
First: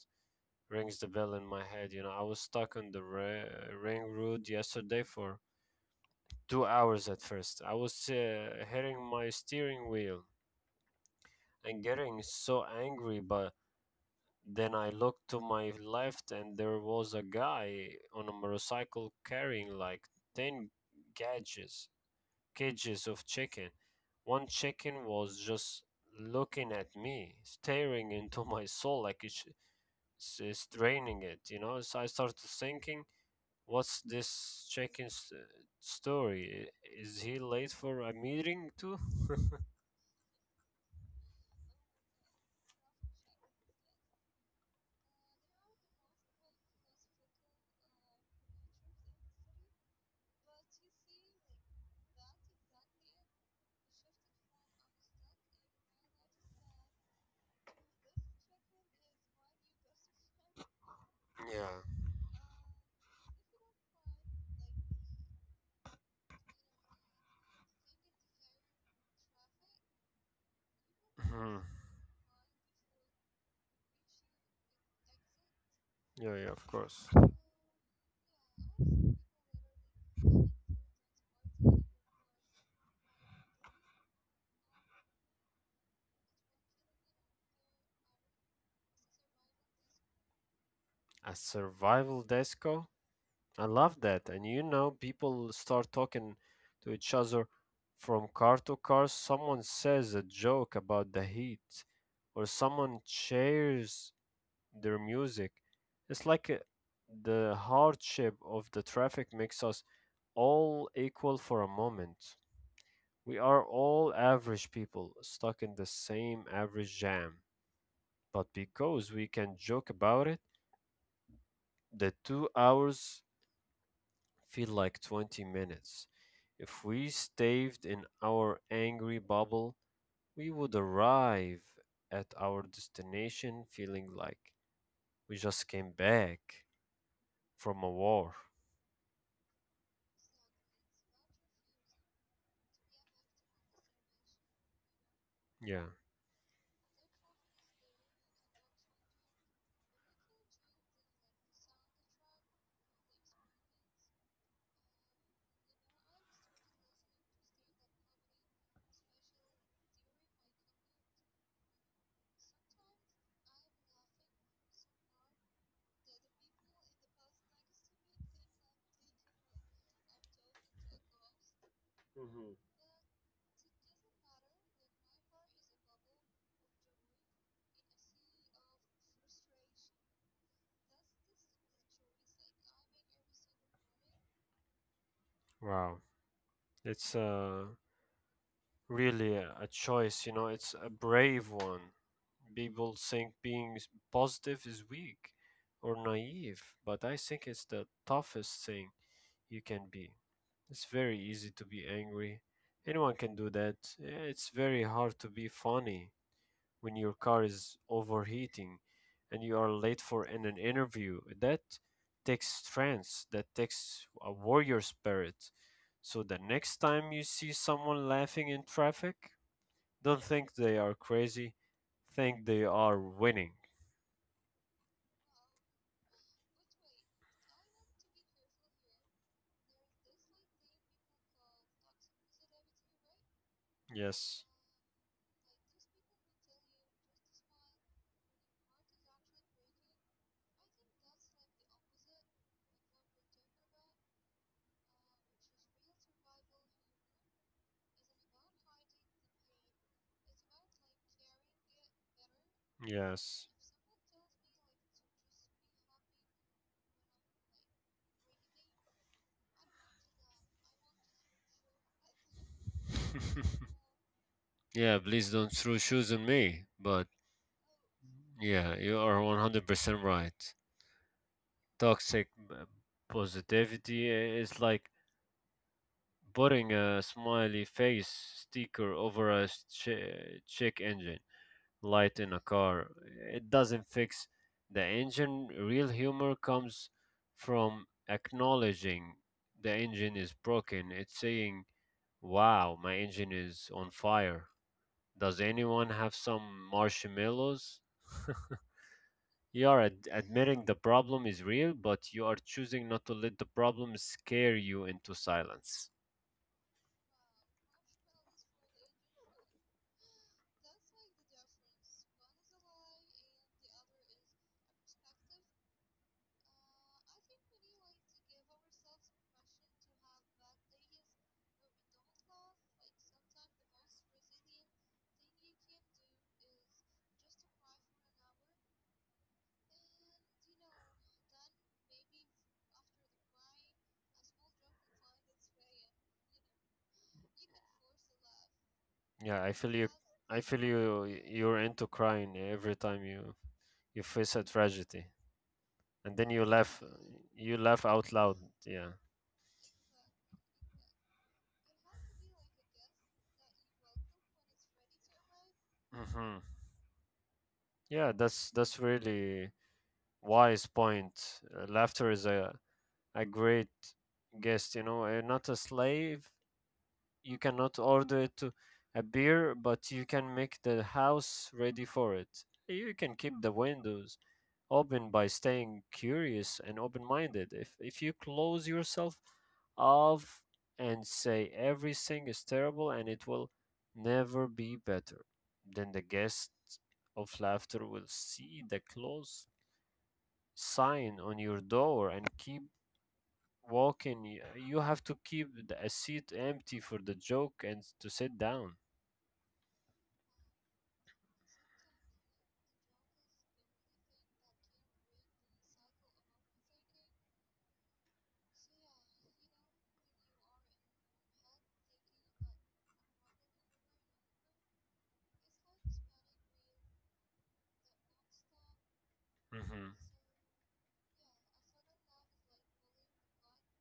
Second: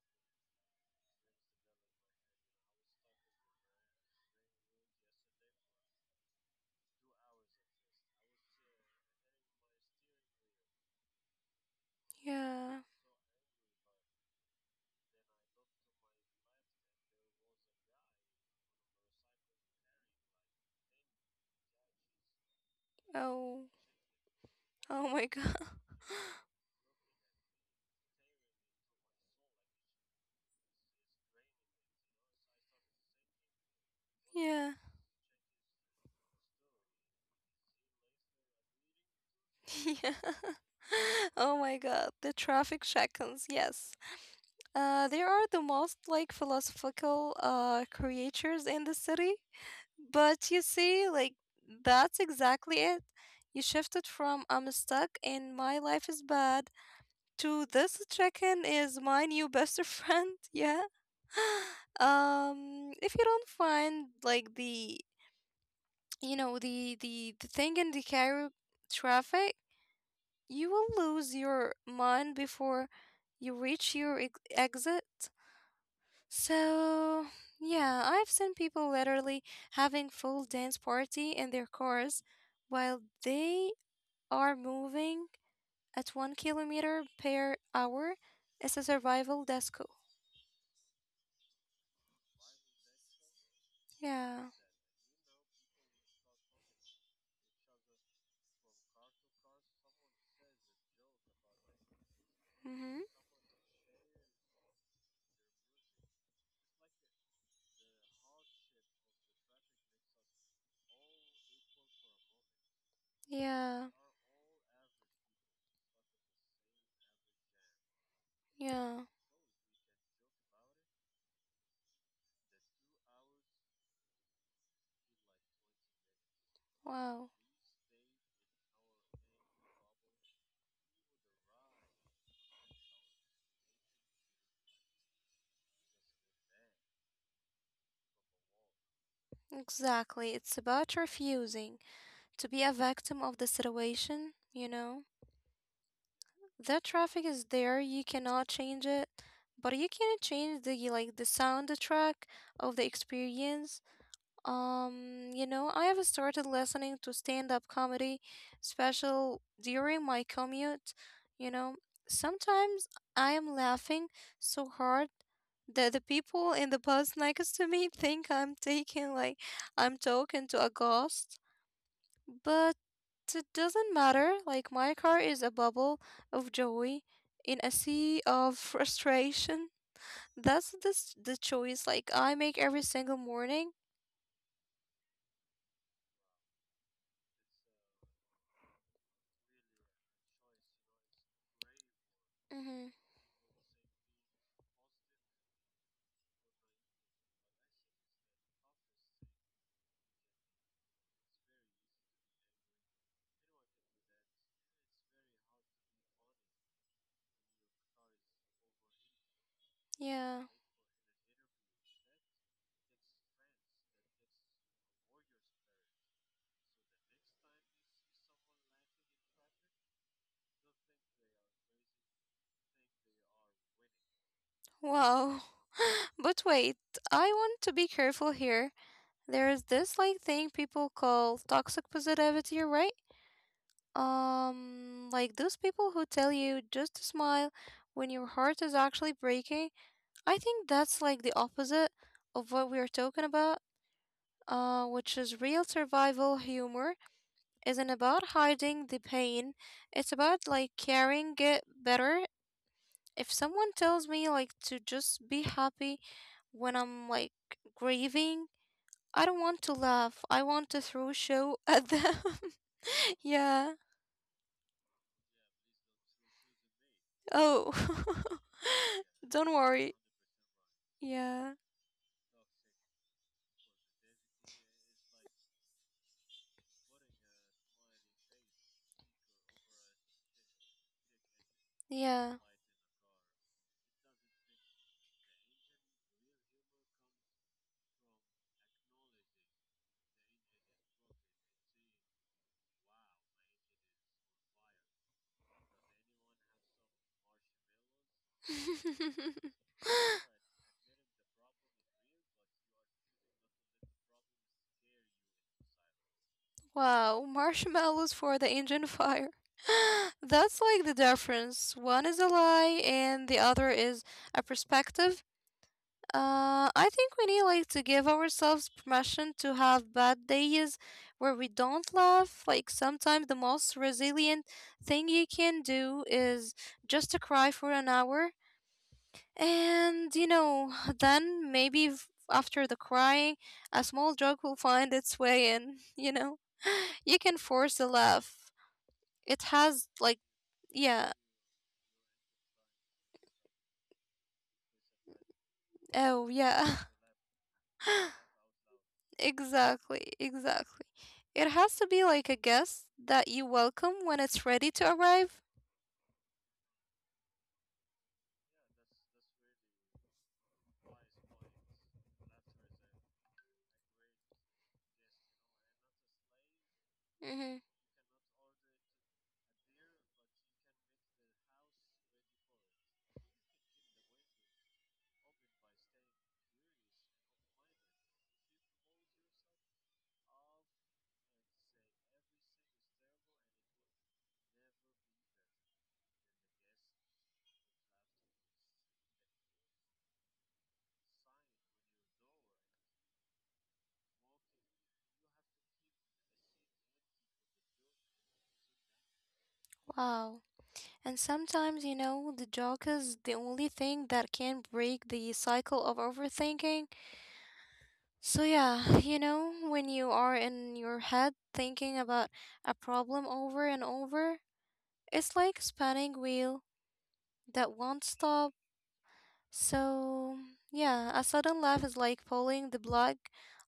rings the bell in my head. You know, I was stuck on the ring road yesterday for 2 hours at first. I was hitting my steering wheel and getting so yeah. angry, but then I looked to my left and there was a guy on a motorcycle carrying like 10 cages, cages of Oh, chicken. One chicken oh my was God. just looking at me, staring into my soul like it's draining it, you know? So I started thinking what's this Yeah, chicken story? Is he late for a meeting too? yeah. Oh my God, the traffic shackles, yes. They are the most like philosophical creatures in the city. But you see, like that's exactly it. You shifted from I'm stuck and my life is bad to this chicken is my new best friend. Yeah. Yeah. If you don't find like the you know the thing in the Cairo traffic, you will lose Mhm. your mind before you reach your exit. Yeah, yeah, of course. So yeah, I've seen people literally having full dance party in their cars while they are moving at 1 kilometer per hour. It's a survival desk. A survival disco? I love that. Yeah. And you know, people start talking to each other from car to car. Someone says a joke about the heat, or Mm-hmm. someone shares their music. It's like the hardship of the traffic makes us all equal for a moment. We are Yeah. all average people stuck in the same average jam, but Yeah. because we can joke about it, the 2 hours feel like 20 minutes. If we Wow. stayed in our angry bubble, we would arrive at our destination feeling like we just came back from a war. Exactly. It's about refusing to be a victim of the situation, you know? Yeah. The traffic is there, you cannot change it, but you can change the soundtrack of the experience. I have started listening to stand-up comedy special during my commute. You know, sometimes I am laughing so hard that the people in the bus next to me think I'm taking like I'm talking to a ghost. Hmm. But it doesn't matter. Like my car is a bubble of joy in a sea of frustration. That's the choice like I make every single morning. Wow, it's really a choice, you know, it's a brave one. Mm-hmm. People think being positive is weak or naive, but I think it's the toughest thing you can be. It's very easy to be angry. Anyone can do that. It's very hard to be funny when your car is overheating and you are late for Yeah. in an interview. That takes strength, that takes a warrior spirit. So the next time you see someone laughing in traffic, don't think they are crazy, think they are winning. Wow. But wait, I want to be careful here. There is this like thing people call toxic positivity, right? Yes. Like those people who tell you just to smile when your heart is actually breaking. I think that's like the opposite of what we are talking about, which is real survival humor isn't about hiding the pain. It's about like carrying it better. If Yes. someone tells me like to just be happy when I'm like grieving, I don't want to laugh. I want to throw a show at them. Yeah. Yeah, please don't throw shoes on me. But Oh. yeah, you are Don't worry. 100% right. Yeah. Toxic positivity is like putting a smiley face sticker over a check engine light in Yeah. a car. It doesn't fix the engine. Real humor comes from acknowledging the engine is broken. It's saying, wow, my engine is on fire. Does anyone have some marshmallows? You are admitting the problem is real, but you are choosing not to let the problem scare you into silence. Wow, marshmallows for the engine fire. That's like the difference. One is a lie and the other is a perspective. I think we need like to give ourselves permission to have bad days where we don't laugh. Like sometimes the most resilient thing you can do is just to cry for an hour, and then maybe after the crying, a small joke will find its way in. You know, you can force a laugh. Yeah, It I feel has you. like I feel Yeah, you. You're into crying every time you face a tragedy, and oh then you yeah. laugh. You laugh out loud. Yeah. Exactly, exactly. It has to be like a guest that you welcome when it's ready to arrive. Hmm. Yeah, that's really wise point. Laughter is a great guest. You know, not a slave, you Hmm. cannot order it to a beer, but you can make the house ready for it. You can keep the windows open by staying curious and open-minded. If you close yourself off and say everything is terrible and it will never be better, then the guest of laughter will see the close sign on your door and keep walking. You have to keep a seat empty for the joke and to sit down. Wow. And sometimes, the joke is the only thing that can break the cycle of overthinking. So, yeah, when you are in your head thinking about a problem over and over, it's like spinning wheel that won't stop. Hmm. So, yeah, a sudden laugh is like pulling the plug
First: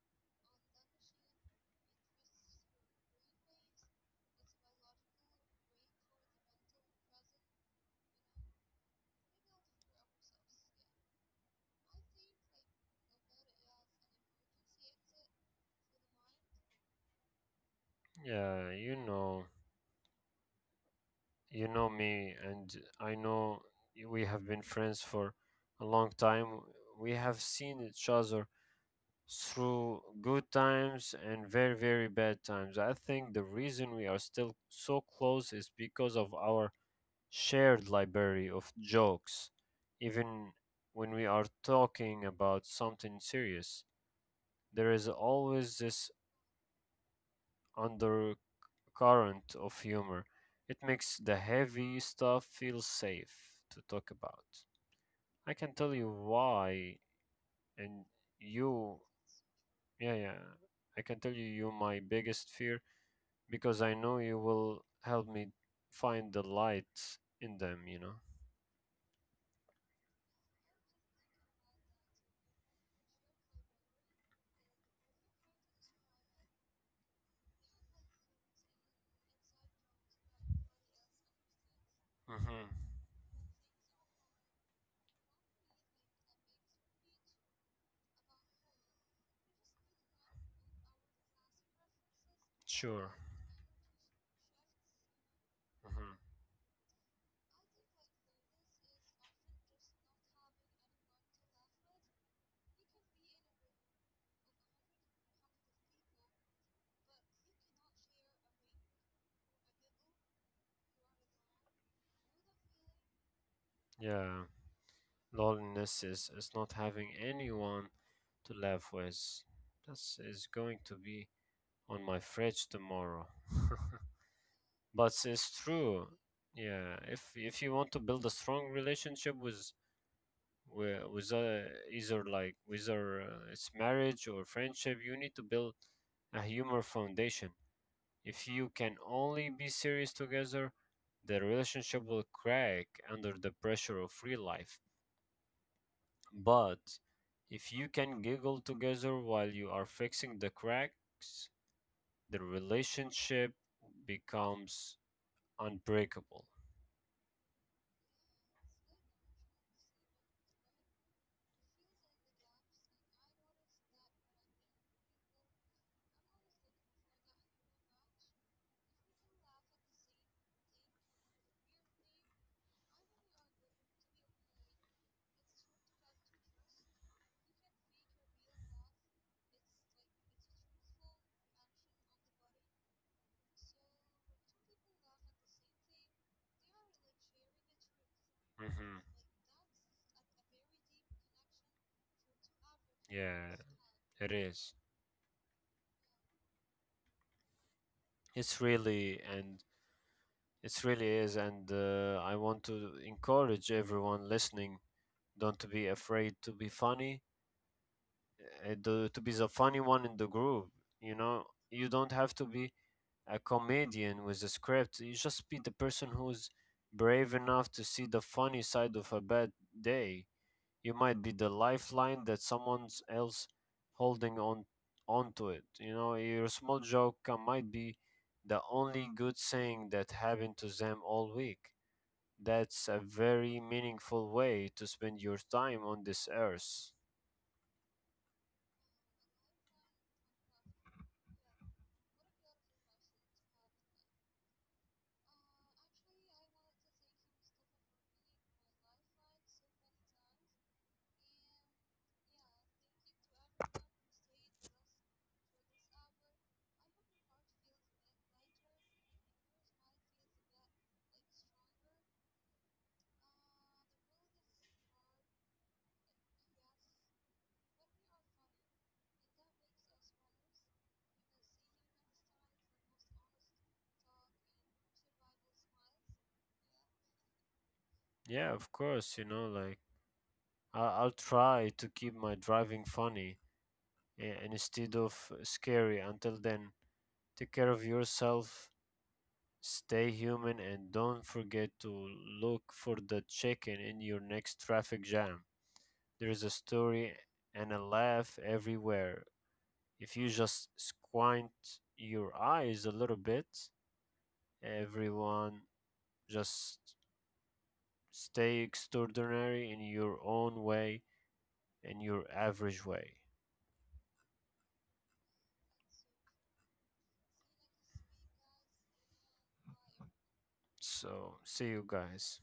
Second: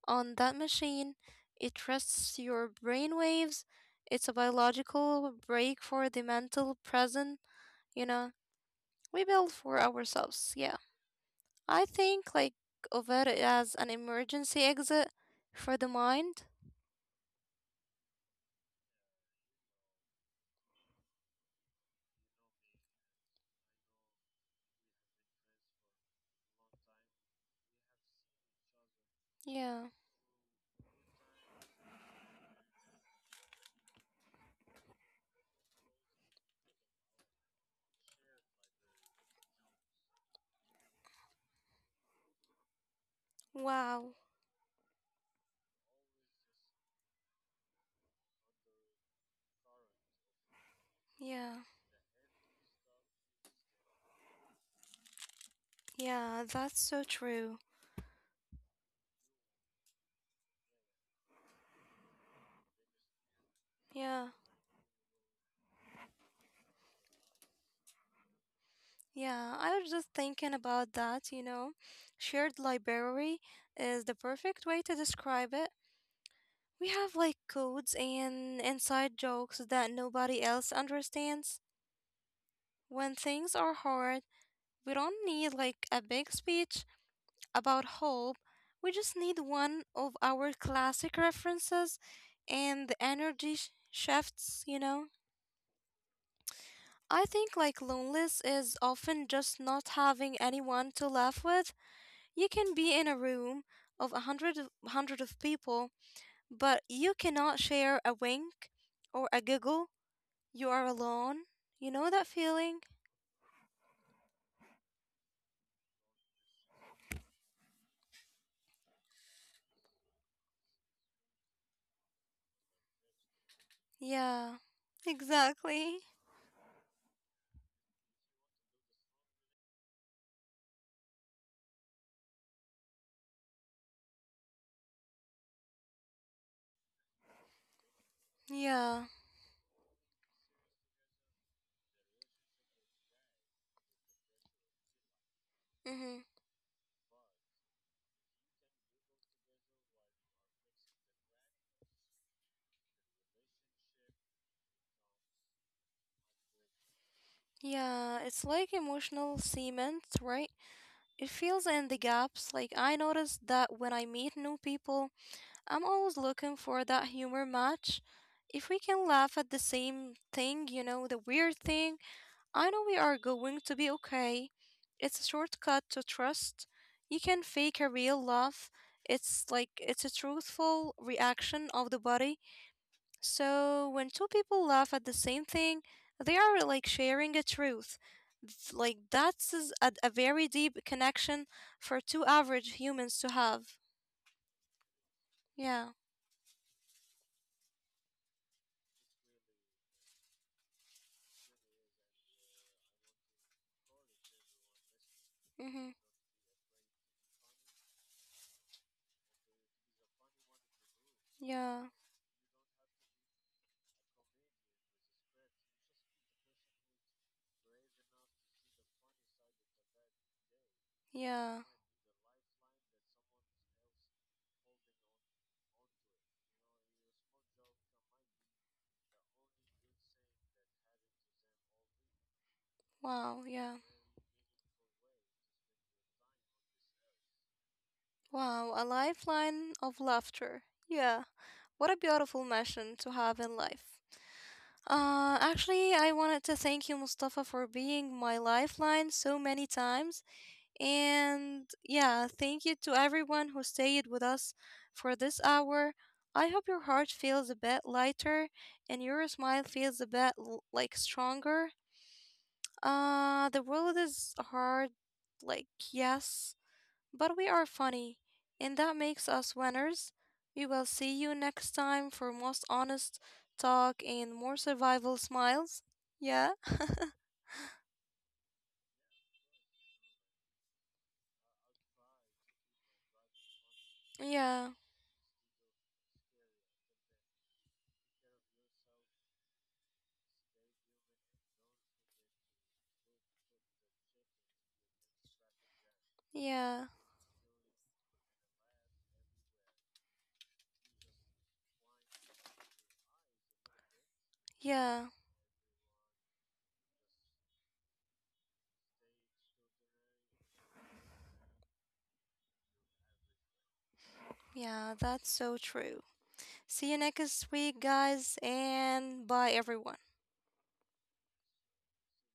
on that machine. It rests your brain waves. It's a biological break for the mental present, you know, we build for ourselves. Yeah. I think like of it as an emergency exit for the mind. Yeah, you know me, and I know we have been friends for a long time. We have seen each other Yeah. through good times and very, very bad times. I think the reason we are still so close is because of our shared library of jokes. Even when we are talking about something serious, Wow. there is always this current of humor. It makes the Yeah. heavy stuff feel safe to talk about. I can tell you Yeah, that's why, so true. and you, yeah, yeah, I can tell you, you my biggest fear because I know you Yeah. will help me find the light in them, you know? Yeah, I was just thinking about that. Shared library is the perfect way to describe it. We have like codes and inside jokes that nobody else understands. Mm-hmm. When things are hard, we don't need like a big speech about hope. We just need one of our classic references and Sure. the energy shifts. Mm-hmm. I think like loneliness is often just not having anyone to laugh with. You can be in a room of a hundred of people, but you cannot share a wink or a giggle. You are alone. You know that feeling? Yeah. Loneliness is not having anyone to laugh with. This is going to be on my fridge tomorrow. Yeah, But it's exactly. true. Yeah, if you want to build a strong relationship with with either like whether it's marriage or friendship, you need to build a humor foundation. If you can Yeah. only be serious together, the relationship will crack under the pressure of real life. Mm-hmm. But if you can giggle together while you are fixing the cracks, the relationship becomes unbreakable. Yeah, it's like emotional cement, right? It fills in the gaps. Like I noticed that when I meet new people, I'm always looking for that humor match. If we can laugh at the same thing, you know, the weird thing, I know we are going to be okay. It's a shortcut to trust. You can fake a real love. It's like it's a truthful reaction of the body. So when two people laugh at the same thing, they are like sharing a truth. Hmm. Like that's is a very deep connection for two average humans to Yeah, have. it is. Yeah. It's really and it's really is, and I want to encourage everyone listening don't to be Mhm. afraid to be funny, to be the funny one in the group. You know, you Yeah. don't have to be a comedian with a script. You just be the person who's brave enough to see the funny side of a bad day. You might be the Yeah. lifeline that someone else holding on onto it. You know, your small joke might be the only good thing that happened to them all week. That's a Wow. very Yeah. meaningful way to spend your time on this earth. Wow. A lifeline of laughter. Yeah. What a beautiful mission to have in life. Actually, I wanted to thank you, Mustafa, for being my lifeline so many times. And yeah, thank you to everyone who stayed with us for this hour. I hope your heart feels a bit lighter and your smile feels a bit like stronger. The world is hard, like, yes, but we are funny, and that makes us winners. We will see you next time for most honest talk and more survival smiles. Yeah? Yeah, of course, you know, like I'll try to keep my driving funny Yeah, instead of scary until then. Take care of yourself. Stay human and don't forget to look for the chicken in your next traffic jam. There's a yeah, story and a laugh everywhere. If you just squint your eyes a little bit, yeah, everyone just stay extraordinary in your own way, in your average way. yeah, that's so true. See you next week, guys, and bye, everyone. So, see you guys.